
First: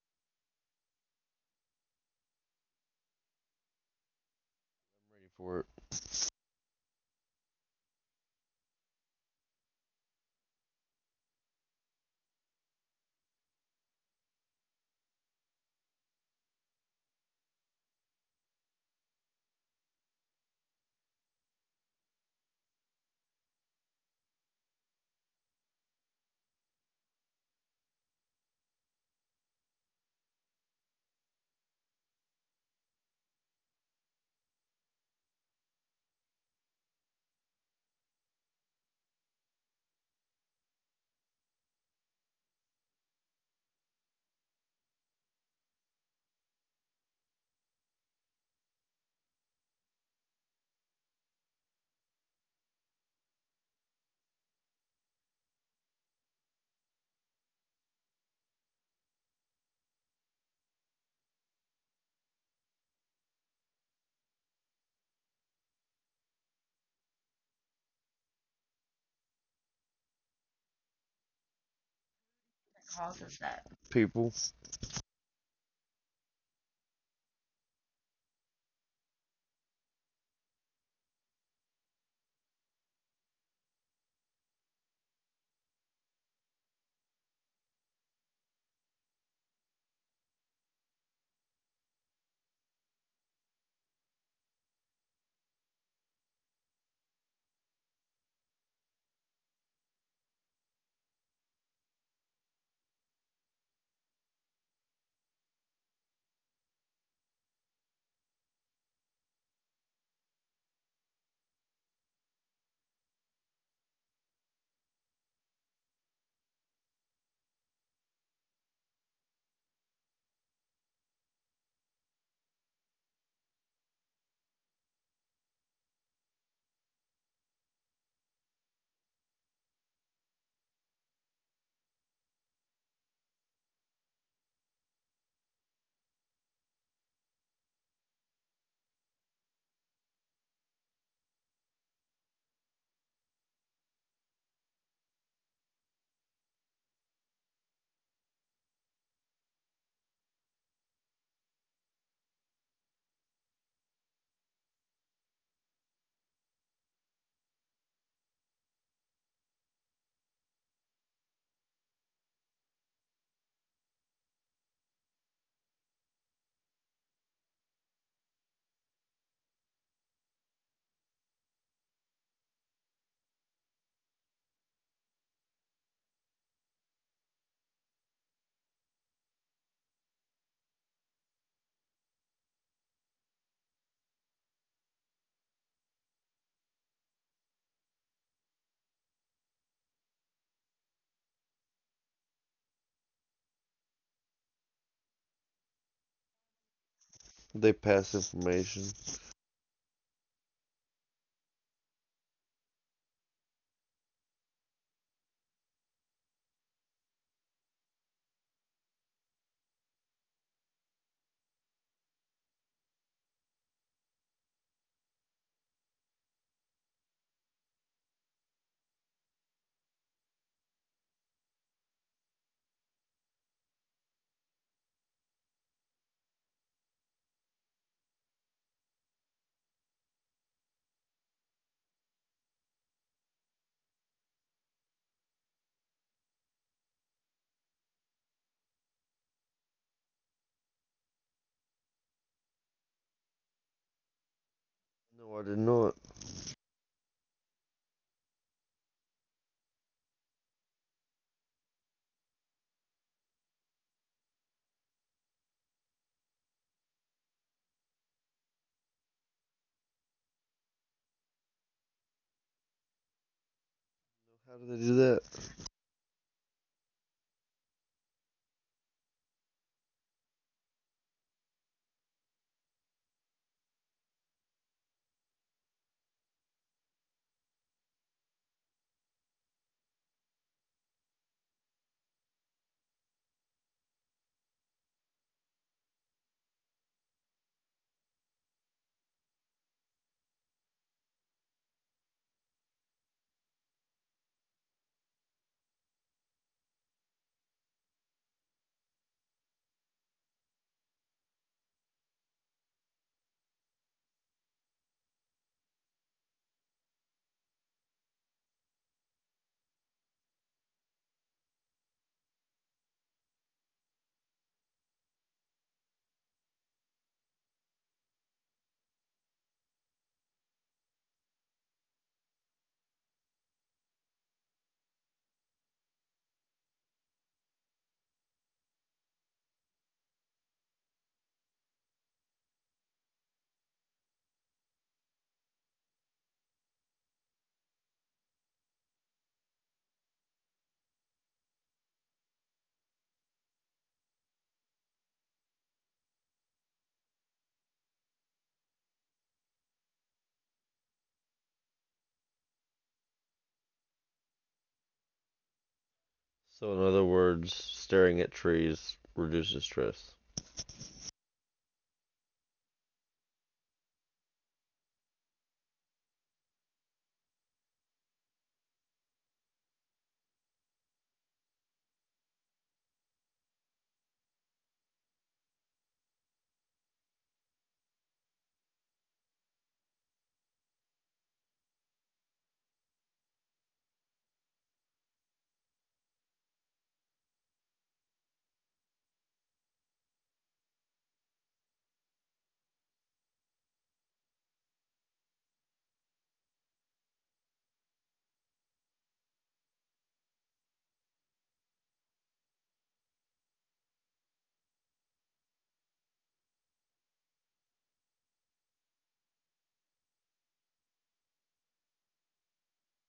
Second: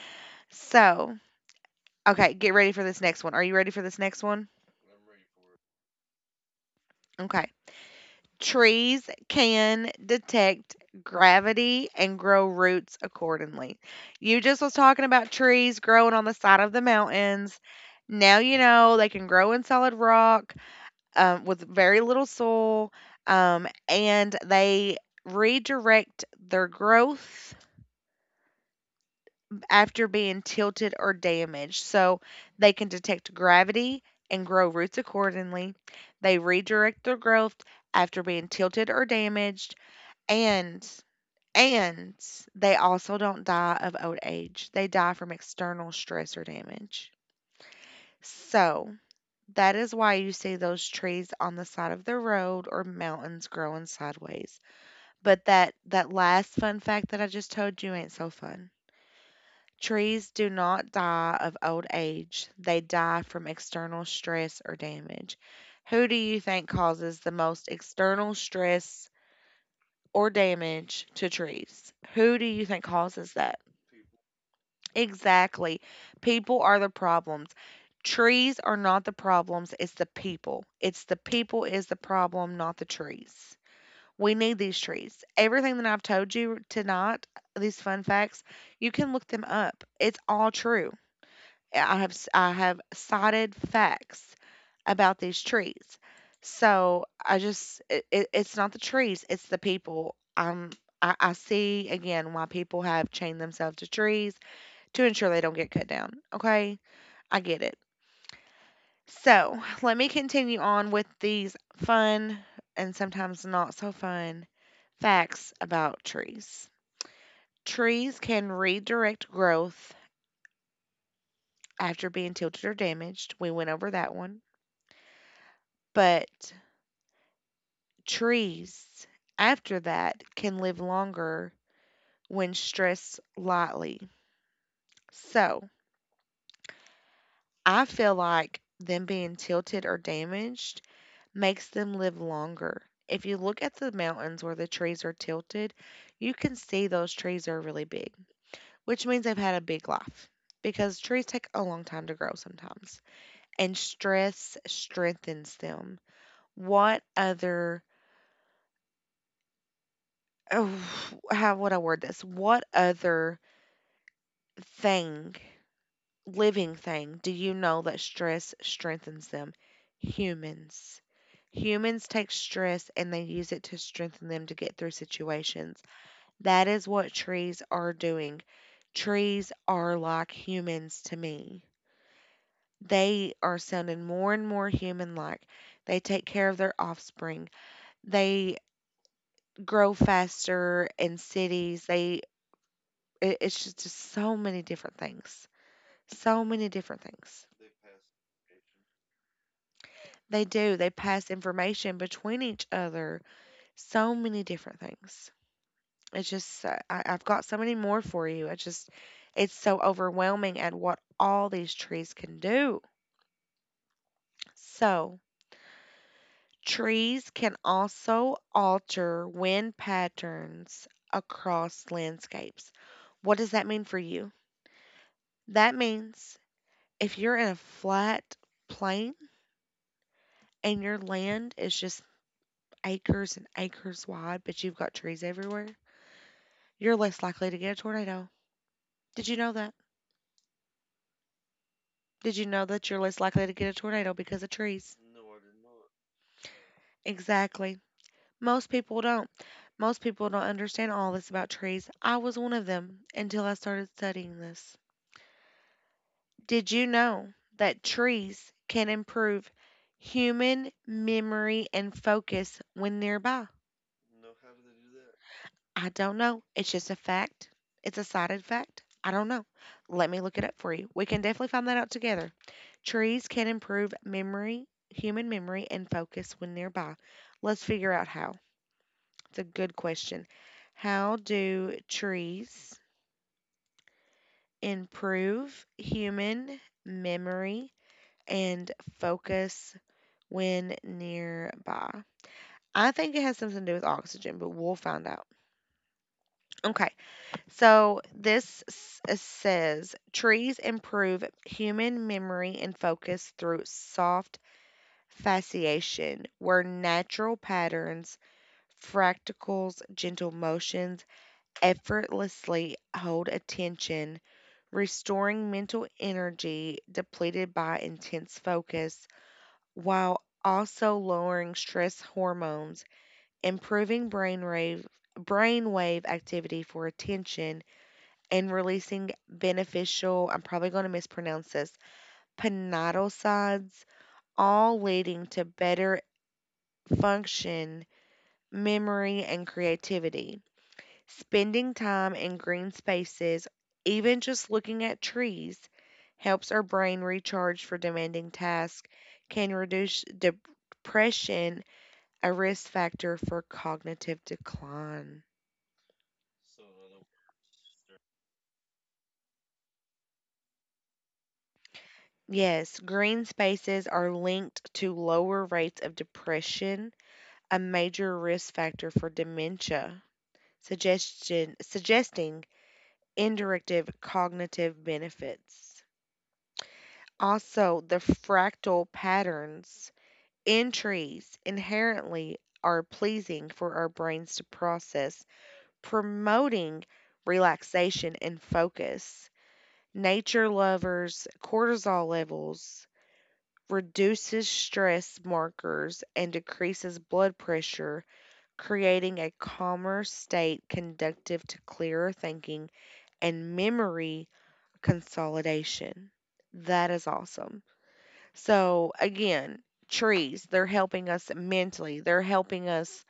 Speaker 1: So, okay, get ready for this next one. Are you ready for this next one?
Speaker 2: Ready for it.
Speaker 1: Okay. Trees can detect gravity and grow roots accordingly. You just was talking about trees growing on the side of the mountains. Now you know they can grow in solid rock, with very little soil, and they redirect their growth after being tilted or damaged. So they can detect gravity and grow roots accordingly. They redirect their growth after being tilted or damaged, and and they also don't die of old age. They die from external stress or damage. So, that is why you see those trees on the side of the road or mountains growing sideways. But that last fun fact that I just told you ain't so fun. Trees do not die of old age. They die from external stress or damage. Who do you think causes the most external stress or damage to trees? Who do you
Speaker 2: What
Speaker 1: think causes
Speaker 2: causes
Speaker 1: that?
Speaker 2: that. People,
Speaker 1: Exactly. People are the problems. Trees are not the problems, it's the people. It's the people is the problem, not the trees. We need these trees. Everything that I've told you tonight, these fun facts, you can look them up. It's all true. I have cited facts about these trees. So I just it, it, it's not the trees, it's the people. I see again why people have chained themselves to trees to ensure they don't get cut down. Okay, I get it. So let me continue on with these fun and sometimes not so fun facts about trees. Trees can redirect growth after being tilted or damaged. We went over that one. But trees, after that, can live longer when stressed lightly. So I feel like them being tilted or damaged makes them live longer. If you look at the mountains where the trees are tilted, you can see those trees are really big, which means they've had a big life because trees take a long time to grow sometimes, and stress strengthens them. What other, oh, how would I word this? What other thing, living thing, do you know that stress strengthens them? Humans. Humans take stress and they use it to strengthen them to get through situations. That is what trees are doing. Trees are like humans to me. They are sounding more and more human like. They take care of their offspring. They grow faster in cities. It's just so many different things. So many different things.
Speaker 2: they pass information.
Speaker 1: They do. They pass information between each other. So many different things. It's just I've got so many more for you. I just it's so overwhelming at what all these trees can do. So, trees can also alter wind patterns across landscapes. What does that mean for you? That means if you're in a flat plain and your land is just acres and acres wide, but you've got trees everywhere, you're less likely to get a tornado. Did you know that? Did you know that you're less likely to get a tornado because of trees?
Speaker 2: No, I did not.
Speaker 1: Exactly. Most people don't. Most people don't understand all this about trees. I was one of them until I started studying this. Did you know that trees can improve human memory and focus when nearby?
Speaker 2: How do they do that?
Speaker 1: I don't know. It's just a fact. It's a cited fact. I don't know. Let me look it up for you. We can definitely find that out together. Trees can improve memory, human memory, and focus when nearby. Let's figure out how. It's a good question. How do trees improve human memory and focus when nearby? I think it has something to do with oxygen, but we'll find out. Okay, so says trees improve human memory and focus through soft fasciation, where natural patterns, fractals, gentle motions effortlessly hold attention restoring mental energy depleted by intense focus, while also lowering stress hormones, improving brainwave activity for attention, and releasing beneficial, I'm probably going to mispronounce this, pannotosides, all leading to better function, memory, and creativity. Spending time in green spaces, even just looking at trees, helps our brain recharge for demanding tasks, can reduce depression, a risk factor for cognitive decline.
Speaker 2: So, in other words, staring at trees reduces stress.
Speaker 1: Yes, green spaces are linked to lower rates of depression, a major risk factor for dementia, suggesting indirective cognitive benefits. Also, the fractal patterns entries inherently are pleasing for our brains to process, promoting relaxation and focus. Nature lovers, cortisol levels, reduces stress markers, and decreases blood pressure, creating a calmer state conducive to clearer thinking and memory consolidation. That is awesome. So again, trees, they're helping us mentally, they're helping us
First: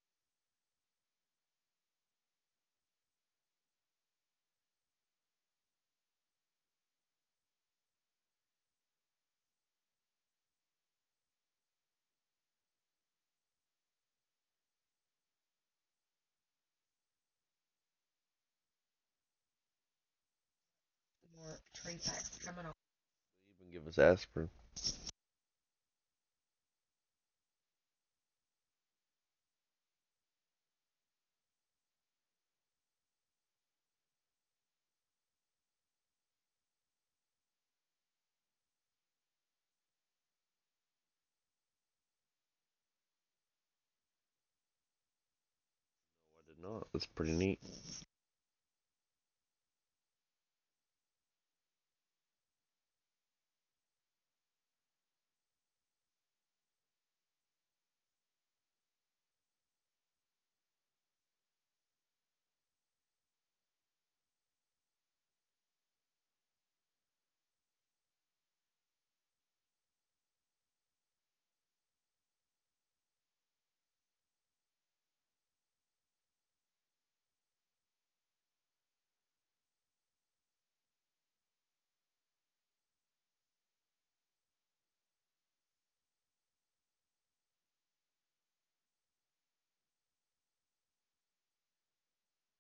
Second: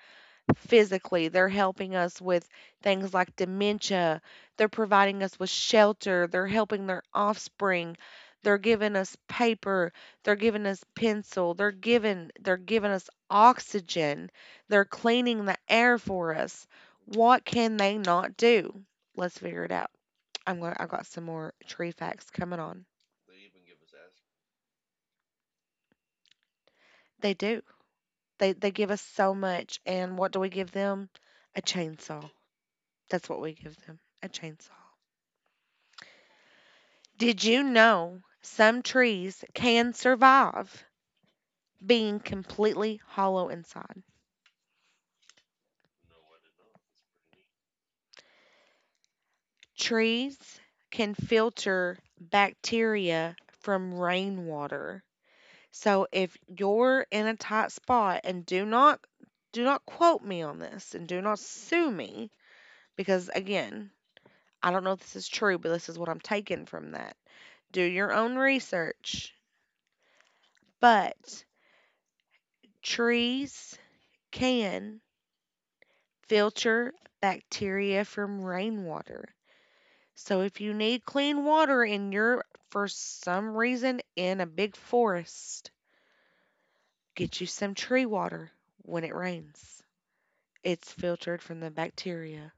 Speaker 1: physically, they're helping us with things like dementia, they're providing us with shelter, they're helping their offspring, they're giving us paper, they're giving us pencil, they're giving us oxygen, they're cleaning the air for us. What can they not do? Let's figure it out. I'm going to I got some more
Speaker 2: More
Speaker 1: tree
Speaker 2: tree
Speaker 1: facts
Speaker 2: facts
Speaker 1: coming
Speaker 2: coming on.
Speaker 1: on.
Speaker 2: They even give us aspirin.
Speaker 1: They do. They give us so much, and what do we give them? A chainsaw. That's what we give them, a chainsaw. Did you know some trees can survive being completely hollow inside?
Speaker 2: I did not. That's pretty neat.
Speaker 1: Trees can filter bacteria from rainwater. So if you're in a tight spot and do not quote me on this and do not sue me because again, I don't know if this is true, but this is what I'm taking from that do your own research, but trees can filter bacteria from rainwater. So if you need clean water and you're for some reason in a big forest, get you some tree water when it rains. It's filtered from the bacteria.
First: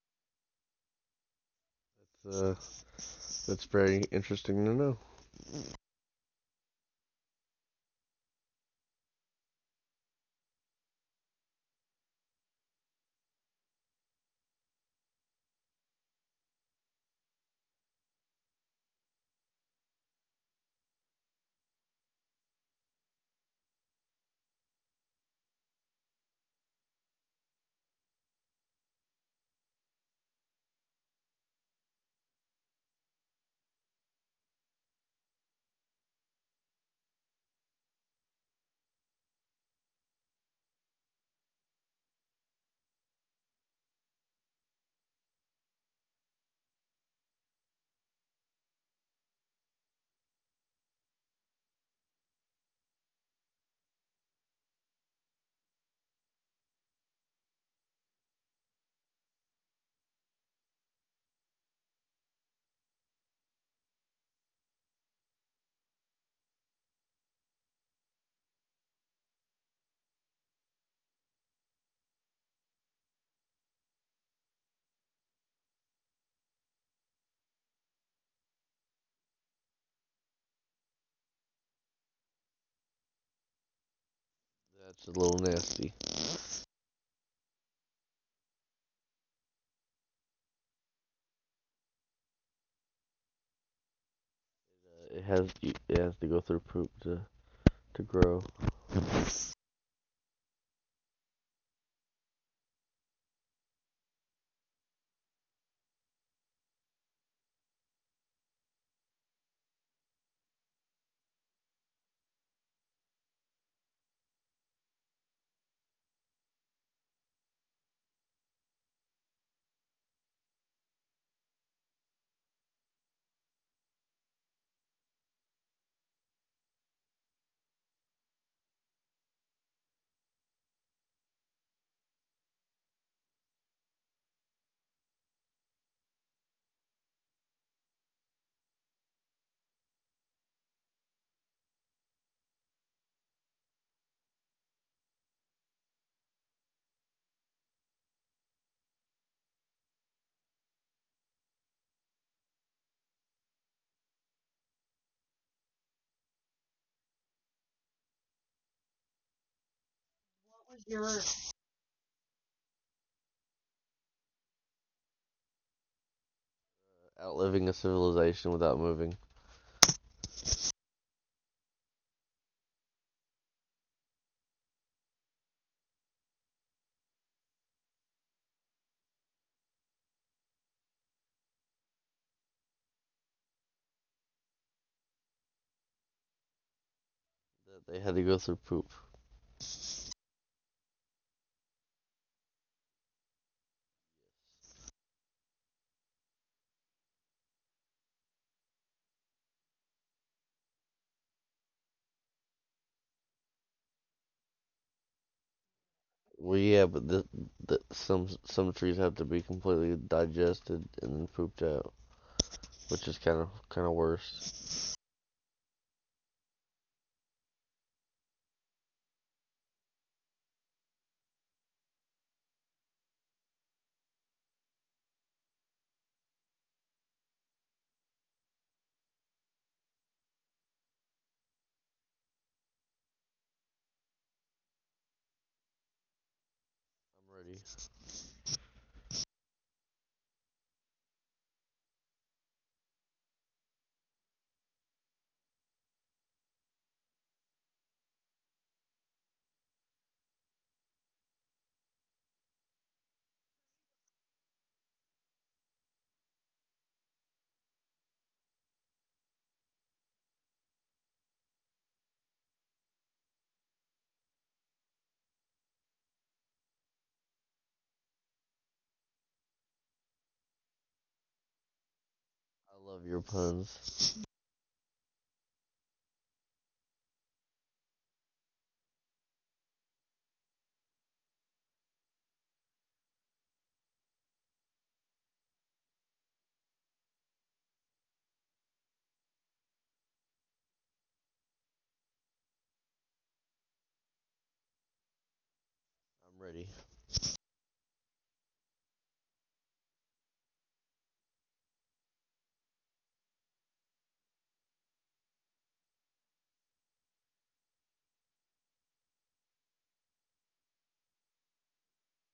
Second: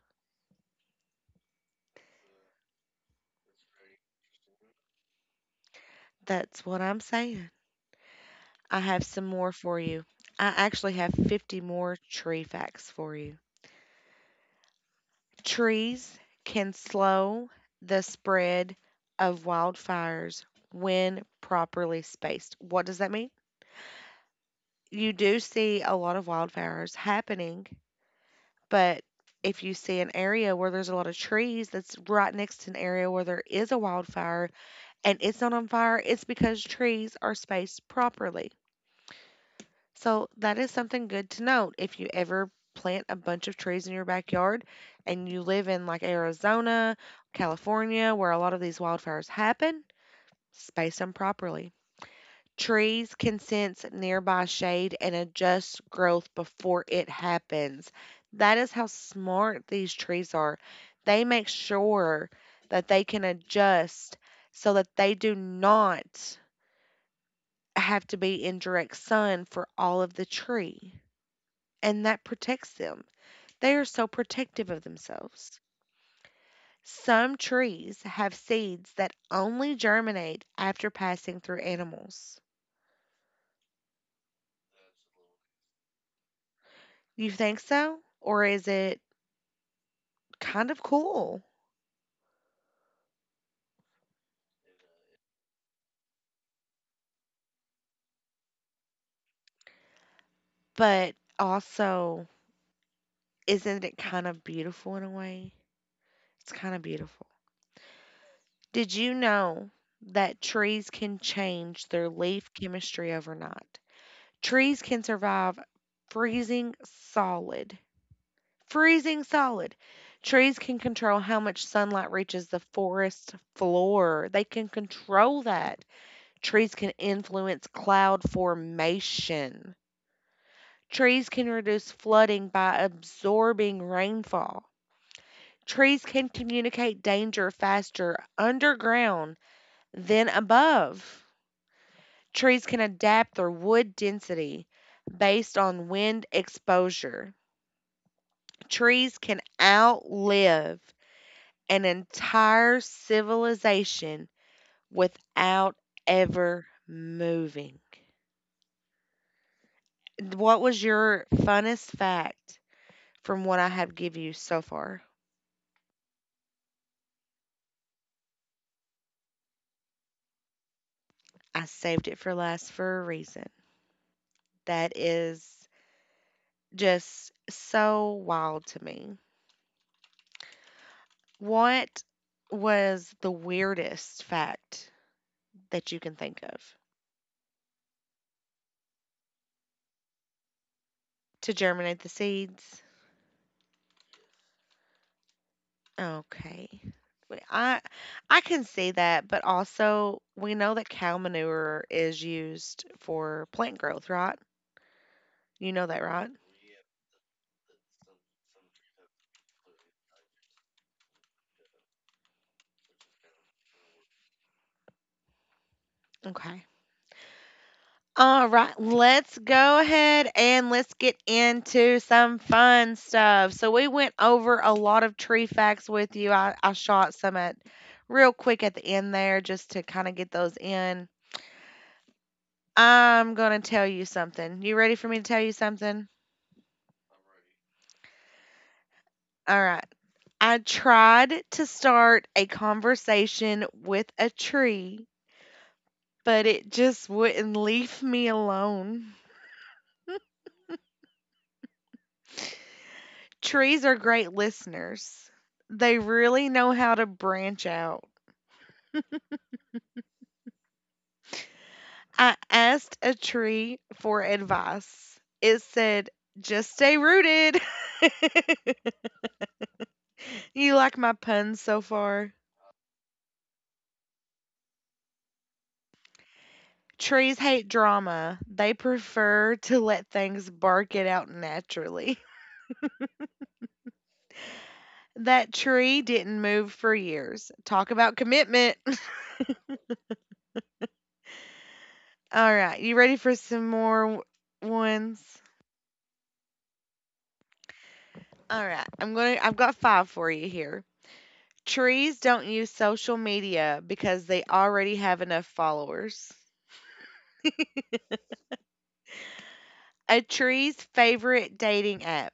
Speaker 2: Uh, that's very interesting to know.
Speaker 1: That's what I'm saying. I have some more for you. I actually have 50 more tree facts for you. Trees can slow the spread of wildfires when properly spaced. What does that mean? You do see a lot of wildfires happening, but if you see an area where there's a lot of trees that's right next to an area where there is a wildfire and it's not on fire, it's because trees are spaced properly. So that is something good to note. If you ever plant a bunch of trees in your backyard and you live in like Arizona, California, where a lot of these wildfires happen, space them properly. Trees can sense nearby shade and adjust growth before it happens. That is how smart these trees are. They make sure that they can adjust so that they do not have to be in direct sun for all of the tree and that protects them. They are so protective of themselves. Some trees have seeds that only germinate after passing through animals.
Speaker 2: That's a little nasty.
Speaker 1: You think so? Or is it kind of cool?
Speaker 2: It has to go through poop to grow.
Speaker 1: But also, isn't it kind of beautiful in a way? It's kind of beautiful. Did you know that trees can change their leaf chemistry overnight? Trees can survive freezing solid freezing solid. Trees can control how much sunlight reaches the forest floor. They can control that. Trees can influence cloud formation. Trees can reduce flooding by absorbing rainfall. Trees can communicate danger faster underground than above. Trees can adapt their wood density based on wind exposure. Trees can outlive an entire civilization without ever moving. What was your funnest fact from what I have give you so far?
Speaker 2: Outliving a civilization without moving,
Speaker 1: I saved it for last for a reason. That is just so wild to me. What was the weirdest fact that you can think of
Speaker 2: they had to go through poop.
Speaker 1: to germinate the seeds? Okay. But I can see that, but also we know that cow manure is used for plant growth, right? You know that, right?
Speaker 2: Well, yeah, but the some trees have to be completely digested and then pooped out, which is kind of worse.
Speaker 1: Okay. All right, let's go ahead and let's get into some fun stuff. So we went over a lot of tree facts with you. I shot some at real quick at the end there just to kind of get those in. I'm gonna tell you something. You ready for me to tell you something? All right. I tried to start a conversation with a tree, but it just wouldn't leave me alone. Trees are great listeners. They really know how to branch out. I asked a tree for advice. It said, just stay rooted. you like my puns so far?
Speaker 2: I love your puns.
Speaker 1: Trees hate drama. They prefer to let things bark it out naturally. That tree didn't move for years. Talk about commitment. All right, you ready for some more ones?
Speaker 2: I'm ready.
Speaker 1: All right, I'm going to I've got 5 for you here. Trees don't use social media because they already have enough followers. A tree's favorite dating app.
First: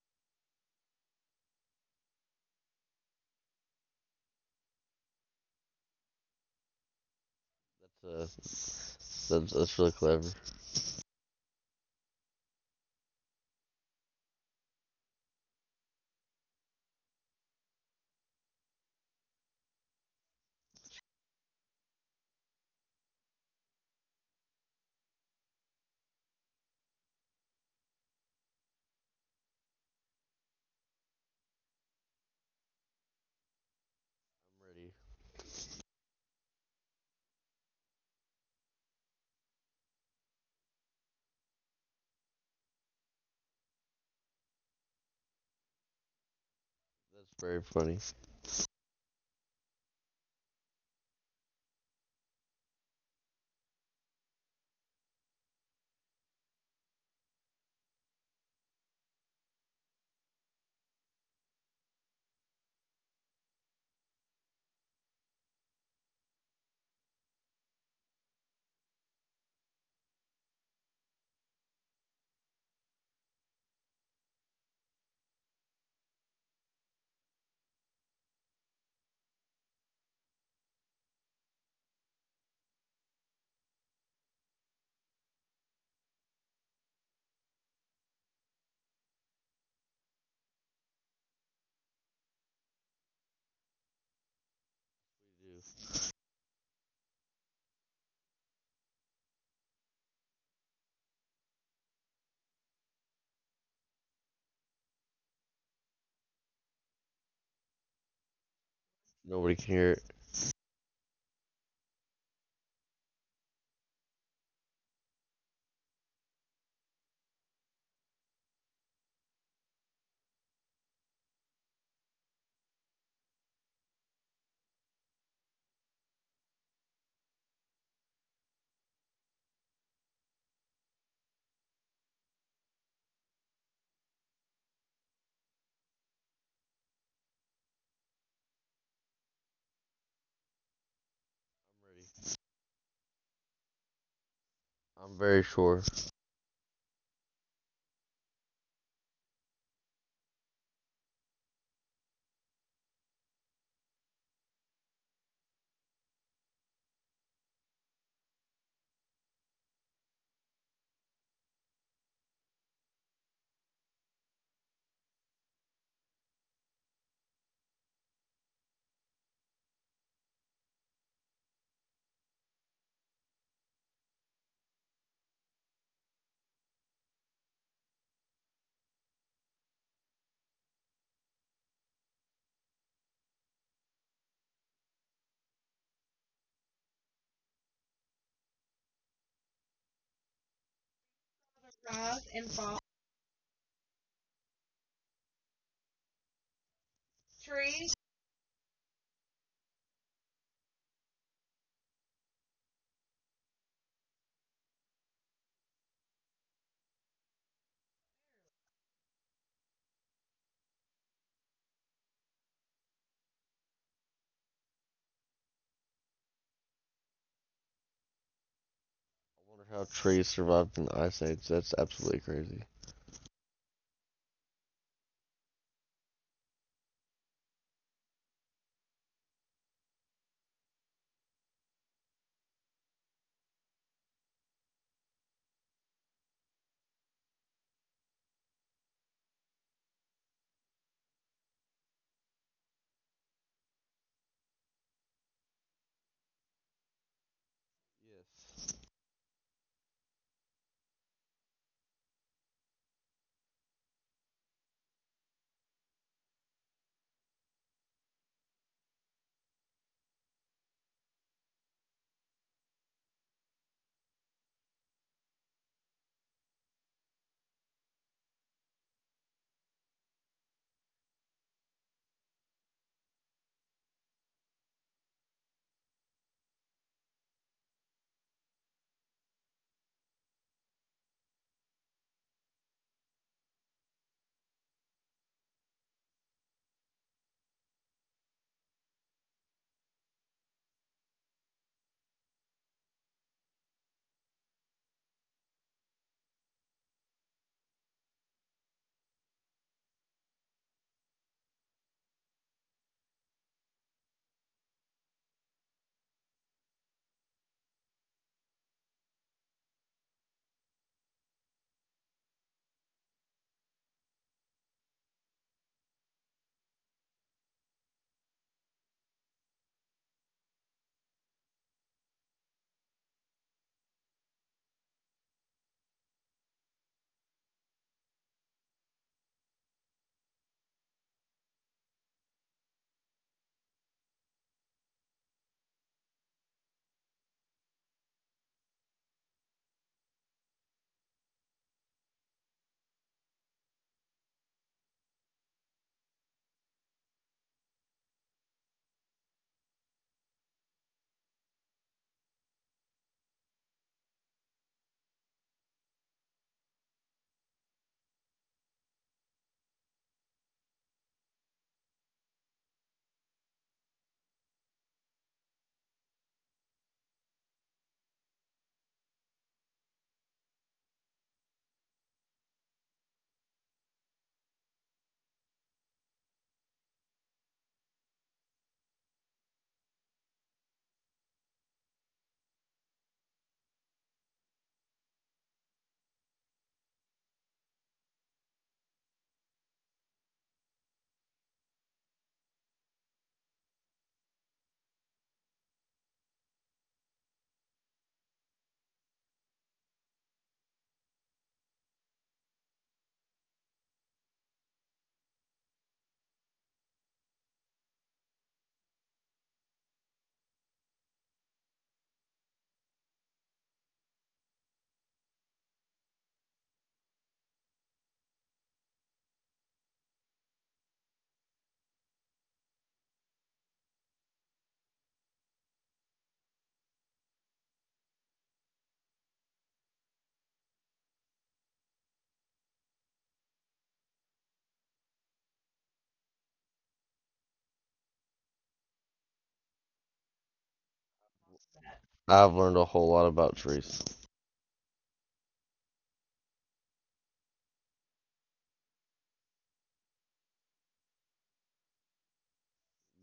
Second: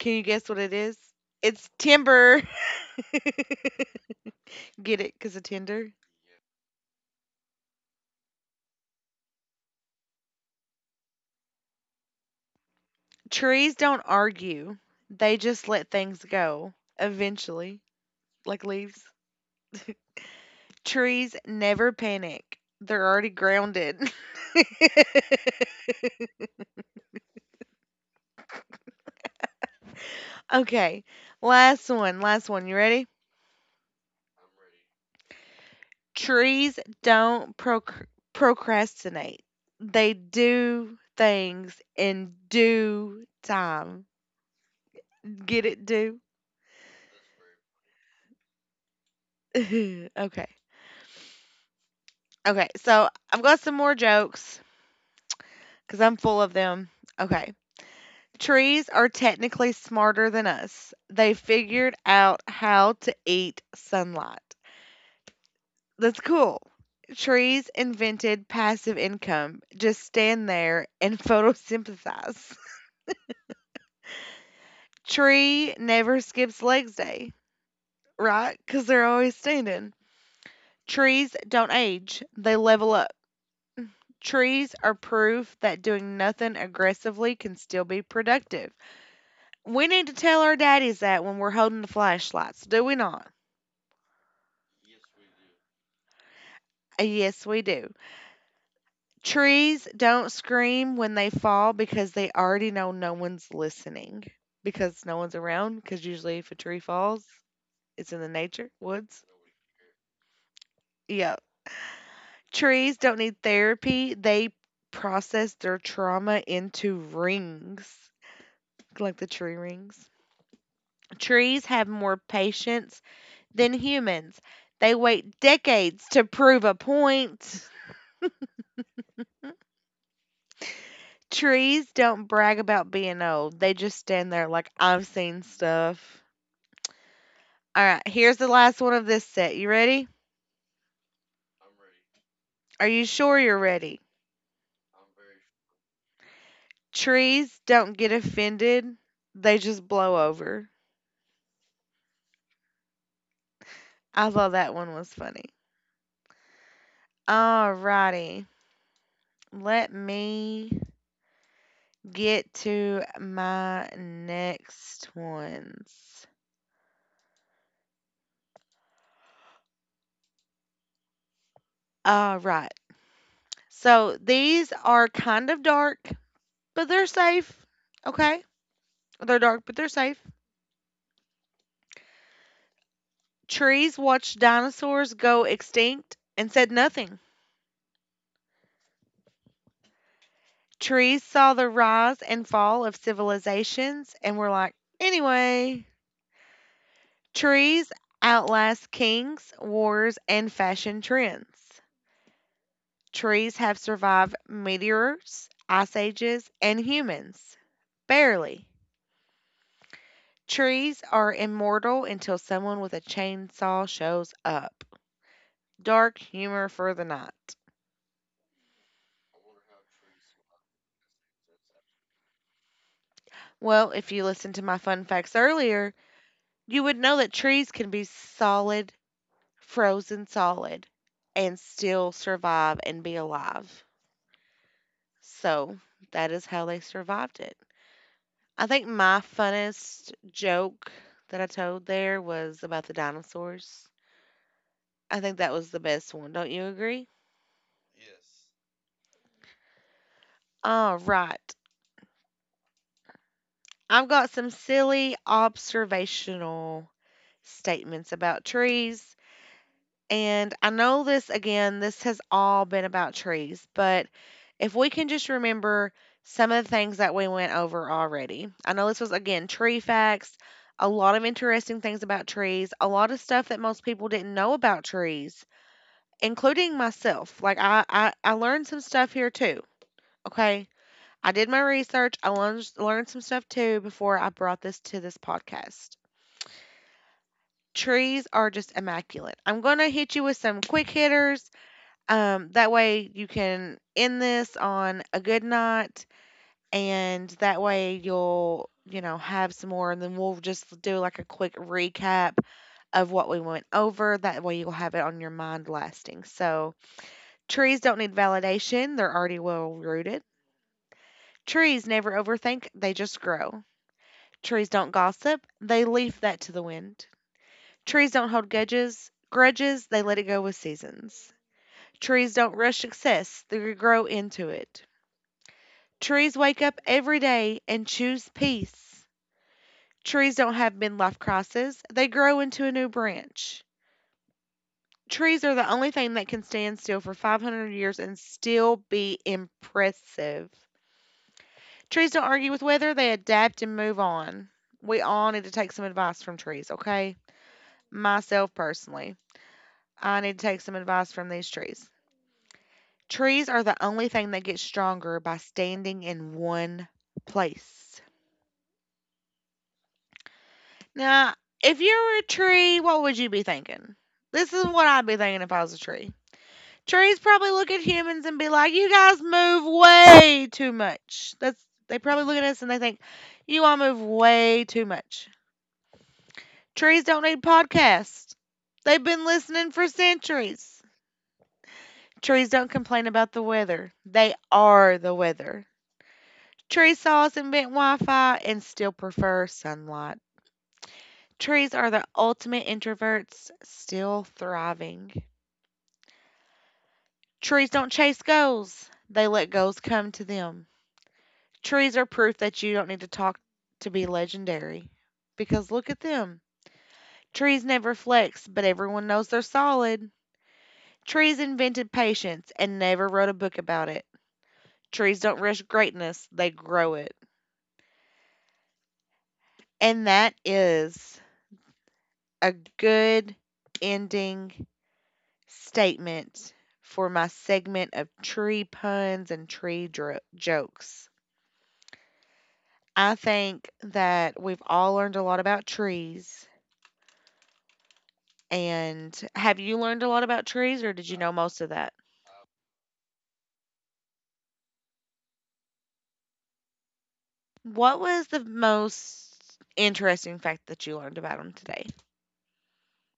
Speaker 1: Can you guess what it is? It's Timber. Get it? Cuz of Tinder.
Speaker 2: So, that's really clever. I'm
Speaker 1: Trees don't argue. They just let things go eventually, like leaves. Trees never panic. They're already grounded. okay, last one, last one. You ready?
Speaker 2: ready.
Speaker 1: Trees don't procrastinate. They do things in due time. Get it? Due.
Speaker 2: It's very funny.
Speaker 1: okay. Okay, so I've got some more jokes because I'm full of them. Okay. Trees are technically smarter than us. They figured out how to eat sunlight. That's cool. Trees invented passive income. Just stand there and photosynthesize. Tree never skips legs day, right? Because they're always standing. Trees don't age, they level up. Trees are proof that doing nothing aggressively can still be productive. We need to tell our daddies that when we're holding the flashlights, do we not? Yes, we do. Trees don't scream when they fall because they already know no one's listening because no one's around. Because usually, if a tree falls, it's in the nature, woods.
Speaker 2: Nobody can hear it.
Speaker 1: Yeah. Trees don't need therapy, they process their trauma into rings, like the tree rings. Trees have more patience than humans. They wait decades to prove a point. Trees don't brag about being old. They just stand there like, I've seen stuff. All right, here's the last one of this set. You ready? Are you sure you're ready?
Speaker 2: I'm very sure.
Speaker 1: Trees don't get offended. They just blow over. I thought that one was funny. All righty. Let me get to my next ones. All right. So these are kind of dark, but they're safe. Okay? They're dark, but they're safe. Trees watched dinosaurs go extinct and said nothing. Trees saw the rise
Speaker 2: Survive
Speaker 1: and
Speaker 2: and
Speaker 1: fall
Speaker 2: fall.
Speaker 1: of civilizations and were like, anyway. Trees
Speaker 2: Trees.
Speaker 1: outlast kings, wars, and fashion trends. Trees have survived meteors, ice ages, and humans. Barely. Trees are immortal until someone with a chainsaw shows up. Dark humor for the night.
Speaker 2: I wonder how trees survived in the ice age. That's absolutely crazy.
Speaker 1: Well, if you listened to my fun facts earlier, you would know that trees can be solid, frozen solid, and still survive and be alive. So that is how they survived it. I think my funnest joke that I told there was about the dinosaurs. I think that was the best one. Don't you agree?
Speaker 2: Yes.
Speaker 1: All right. I've got some silly observational statements about trees. And I know this again, this has all been about trees, but if we can just remember some of the things that we went over already. I know this was again tree facts, a lot of interesting things about trees, a lot of stuff that most people didn't know about trees, including myself. Like I learned some stuff here too. Okay. I did my research. I learned some stuff too before I brought this to this podcast. Trees are just immaculate. I'm going to hit you with some quick hitters. That way you can end this on a good night, and that way you'll, have some more, and then we'll just do like a quick recap of what we went over. That way you'll have it on your mind lasting. So, trees don't need validation, they're already well rooted. Trees never overthink, they just grow. Trees don't gossip, they leave that to the wind. Trees don't hold grudges, they let it go with seasons. Trees don't rush success, they grow into it. Trees wake up every day and choose peace. Trees don't have midlife crises, they grow into a new branch. Trees are the only thing that can stand still for 500 years and still be impressive. Trees don't argue with weather, they adapt and move on. We all need to take some advice from trees, okay? Myself personally, I need to take some advice from these trees. Trees are the only thing that gets stronger by standing in one place. Now, if you were a tree, what would you be thinking? This is what I'd be thinking if I was a tree. Trees probably look at humans and be like, "You guys move way too much." That's they probably look at us and they think, "You all move way too much." Trees don't need podcasts. They've been listening for centuries. Trees don't complain about the weather. They are the weather. Trees saw us invent Wi-Fi and still prefer sunlight. Trees are the ultimate introverts, still thriving. Trees don't chase goals. They let goals come to them. Trees are proof that you don't need to talk to be legendary. Because look at them. Trees never flex, but everyone knows they're solid. Trees invented patience and never wrote a book about it. Trees don't rush greatness, they grow it. And that is a good ending statement for my segment of tree puns and tree jokes. I think that we've all learned a lot about trees. And have you learned a lot about trees or did you know most of that?
Speaker 2: I've learned a whole lot about trees.
Speaker 1: What was the most interesting fact that you learned about them today?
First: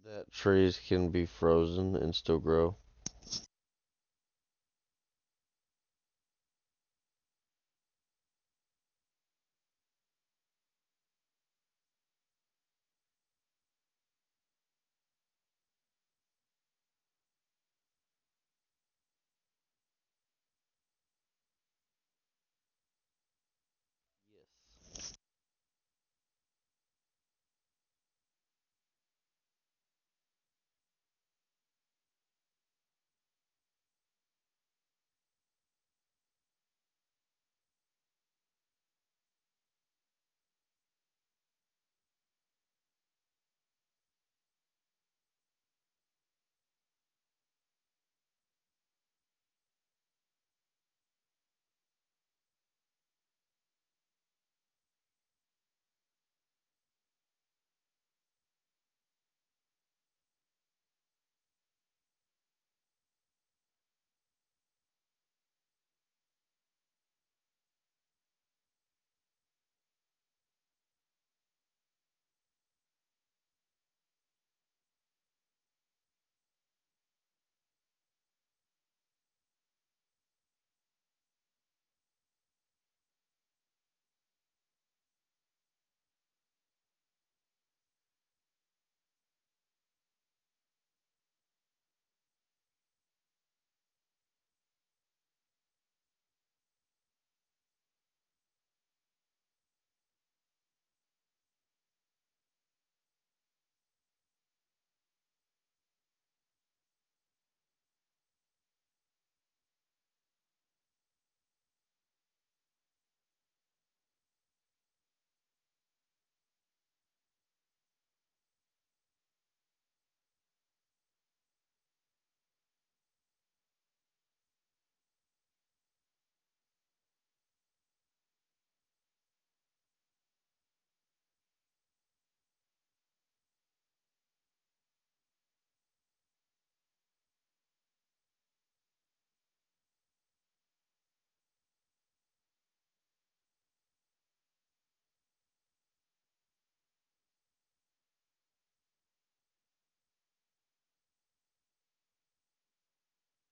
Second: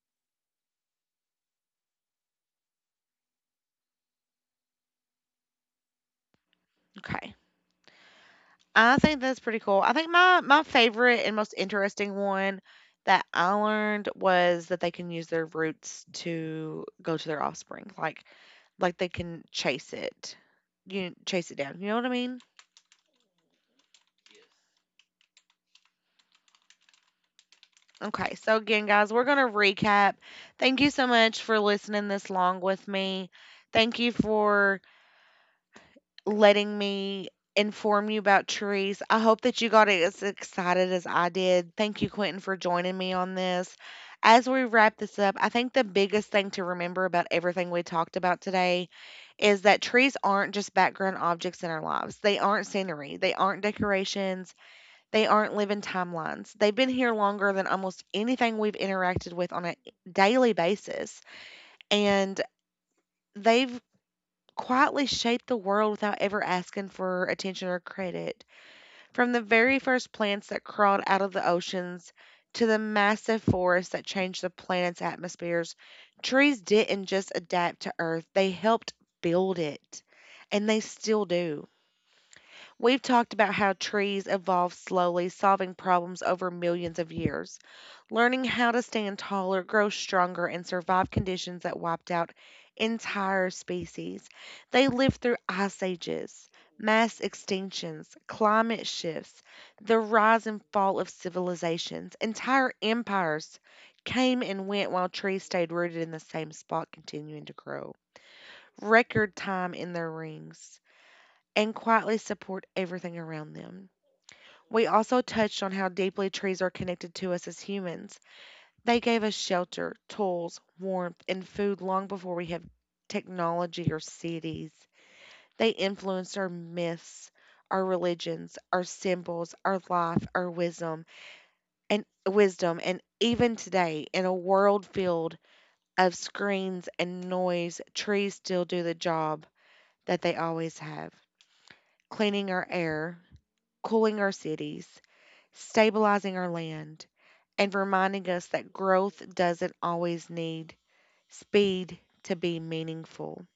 Speaker 2: That trees can be frozen and still grow.
Speaker 1: Okay. I think that's pretty cool. I think my favorite and most interesting one that I learned was that they can use their roots to go to their offspring. Like they can chase it. You chase it down. You know what I mean?
Speaker 2: Yes.
Speaker 1: Okay, so again, guys, we're going to recap. Thank you so much for listening this long with me. Thank you for letting me inform you about trees. I hope that you got as excited as I did. Thank you, Quentin, for joining me on this. As we wrap this up, I think the biggest thing to remember about everything we talked about today is that trees aren't just background objects in our lives. They aren't scenery, they aren't decorations, they aren't living timelines. They've been here longer than almost anything we've interacted with on a daily basis. And they've quietly shaped the world without ever asking for attention or credit. From the very first plants that crawled out of the oceans to the massive forests that changed the planet's atmospheres, trees didn't just adapt to Earth, they helped build it. And they still do. We've talked about how trees evolved slowly, solving problems over millions of years. Learning how to stand taller, grow stronger, and survive conditions that wiped out entire species. They lived through ice ages, mass extinctions, climate shifts, the rise and fall of civilizations. Entire empires came and went while trees stayed rooted in the same spot, continuing to grow. Record time in their rings and quietly support everything around them. We also touched on how deeply trees are connected to us as humans. They gave us shelter, tools, warmth, and food long before we have technology or cities. They influenced our myths, our religions, our symbols, our life, our wisdom, and wisdom, and even today, in a world filled of screens and noise, trees still do the job that they always have, cleaning our air, cooling our cities, stabilizing our land, and reminding us that growth doesn't always need speed to be meaningful.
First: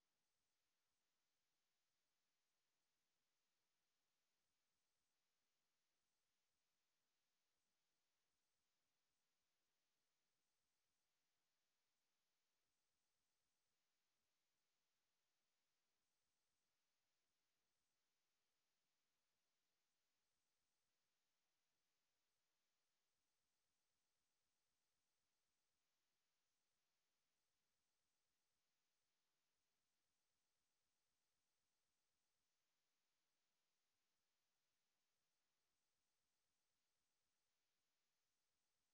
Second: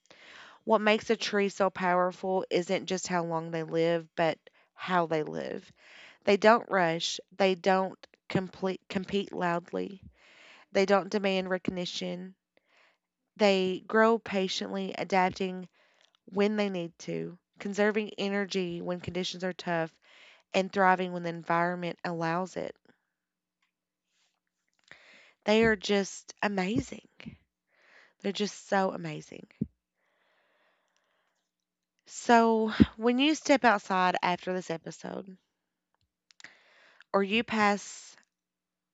Speaker 1: What makes a tree so powerful isn't just how long they live, but how they live. They don't rush, they don't compete loudly, they don't demand recognition. They grow patiently, adapting when they need to, conserving energy when conditions are tough, and thriving when the environment allows it. They are just amazing. They're just so amazing. So, when you step outside after this episode, or you pass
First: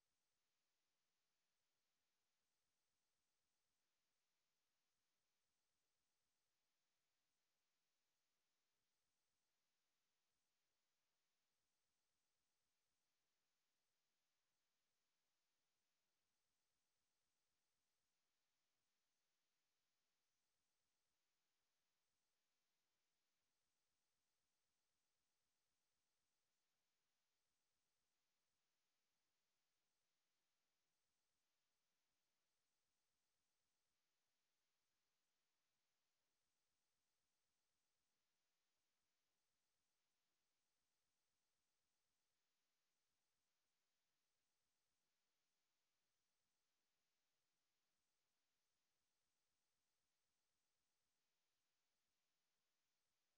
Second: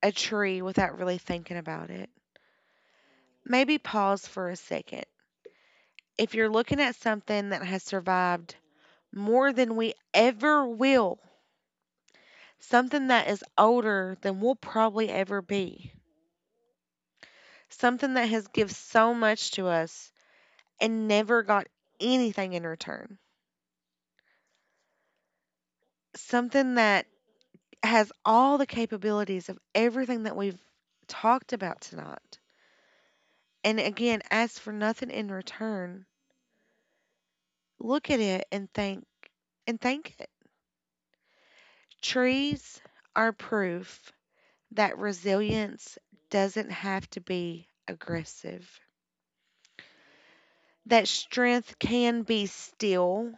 Speaker 1: a tree without really thinking about it, maybe pause for a second. If you're looking at something that has survived more than we ever will, something that is older than we'll probably ever be, something that has given so much to us and never got anything in return, something that has all the capabilities of everything that we've talked about tonight. And again, ask for nothing in return. Look at it and thank it. Trees are proof that resilience doesn't have to be aggressive. That strength can be still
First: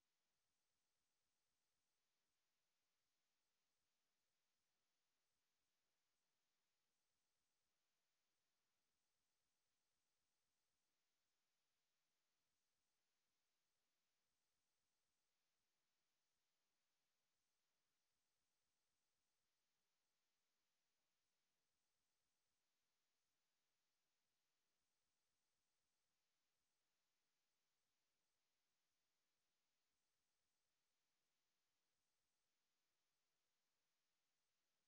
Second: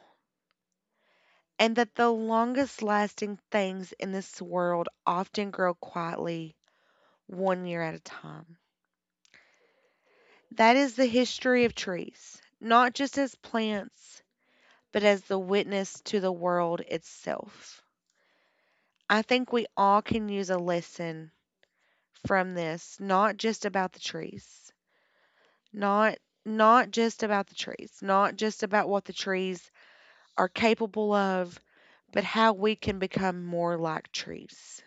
Speaker 1: and that the longest lasting things in this world often grow quietly 1 year at a time. That is the history of trees, not just as plants, but as the witness to the world itself. I think we all can use a lesson from this, not just about the trees, not not just about the trees, not just about what the trees are capable of, but how we can become more like trees.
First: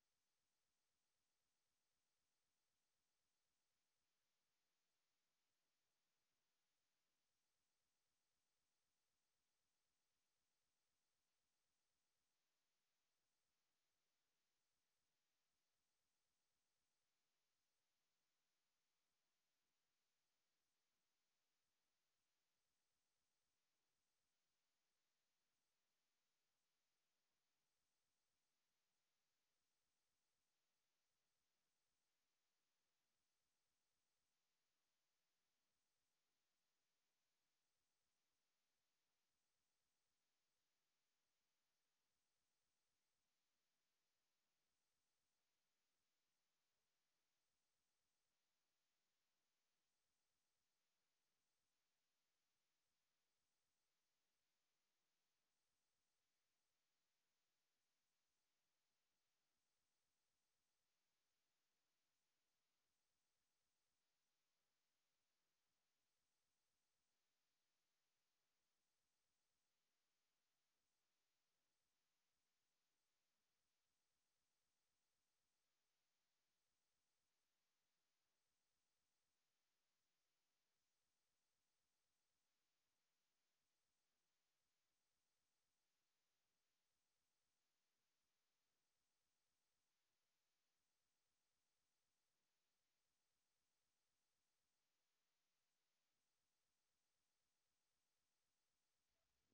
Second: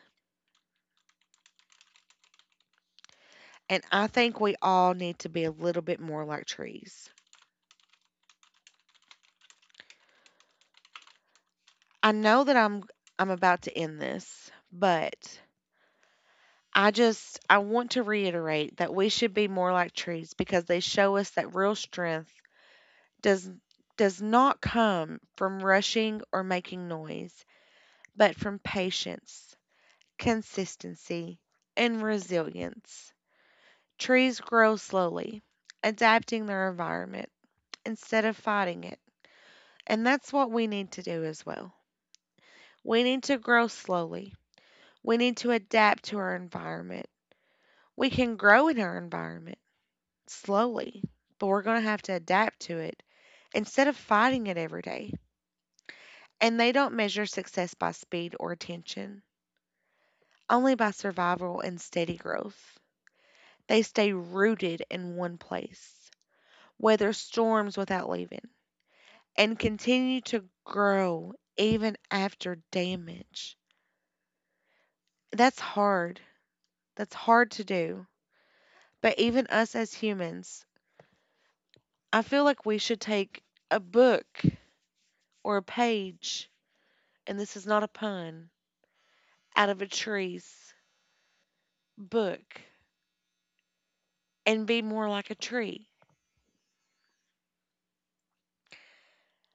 Speaker 1: And I think we all need to be a little bit more like trees. I know that I'm about to end this, but I want to reiterate that we should be more like trees because they show us that real strength does does not come from rushing or making noise, but from patience, consistency, and resilience. Trees grow slowly, adapting their environment instead of fighting it. And that's what we need to do as well. We need to grow slowly. We need to adapt to our environment. We can grow in our environment. Slowly, but we're going to have to adapt to it instead of fighting it every day. And they don't measure success by speed or attention, only by survival and steady growth. They stay rooted in one place, weather storms without leaving, and continue to grow even after damage. That's hard. That's hard to do. But even us as humans, I feel like we should take a book or a page, and this is not a pun, out of a tree's book and be more like a tree?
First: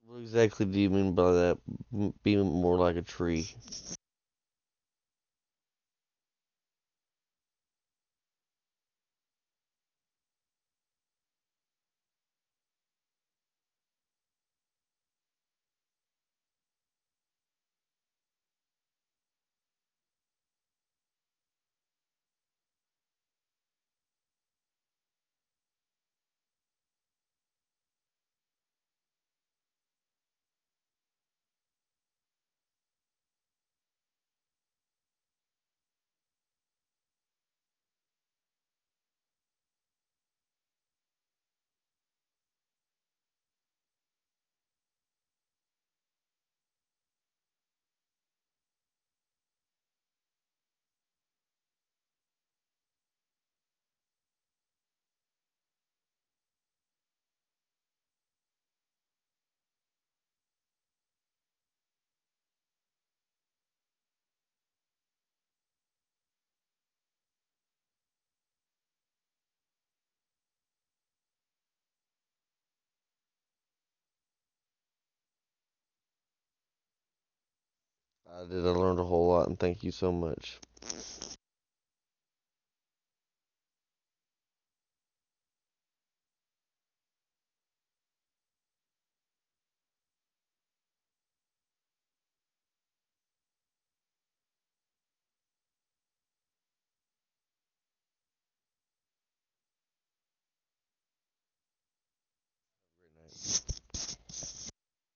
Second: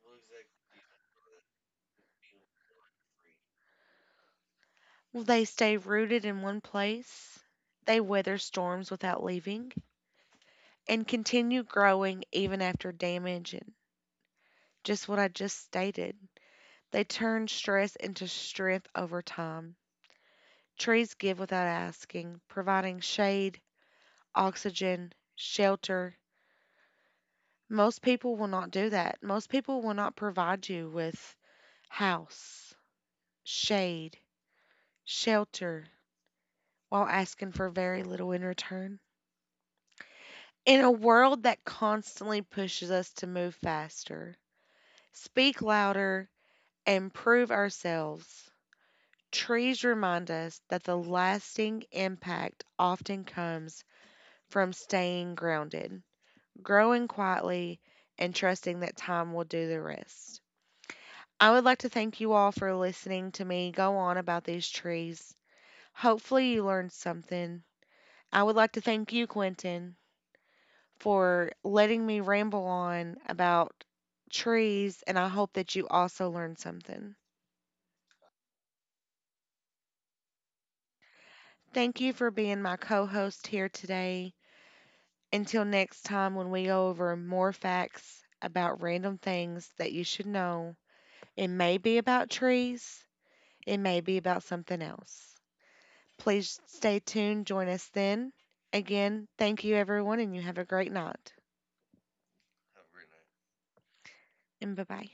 Speaker 2: What exactly do you mean by that? M- being more like a tree.
Speaker 1: Will they stay rooted in one place? They weather storms without leaving and continue growing even after damage and just what I just stated. They turn stress into strength over time. Trees give without asking, providing shade, oxygen, shelter. Most people will not do that. Most people will not provide you with house, shade, shelter, while asking for very little in return. In a world that constantly pushes us to move faster, speak louder, and prove ourselves, trees remind us that the lasting impact often comes from staying grounded, growing quietly, and trusting that time will do the rest. I would like to thank you all for listening to me go on about these trees. Hopefully, you learned something. I would like to thank you, Quentin, for letting me ramble on about trees, and I hope that you also learned something.
Speaker 2: I did. I learned a whole lot, and thank you so much.
Speaker 1: Thank you for being my co host here today. Until next time, when we go over more facts about random things that you should know, it may be about trees, it may be about something else. Please stay tuned, join us then. Again, thank you everyone, and you have a great night. And bye bye.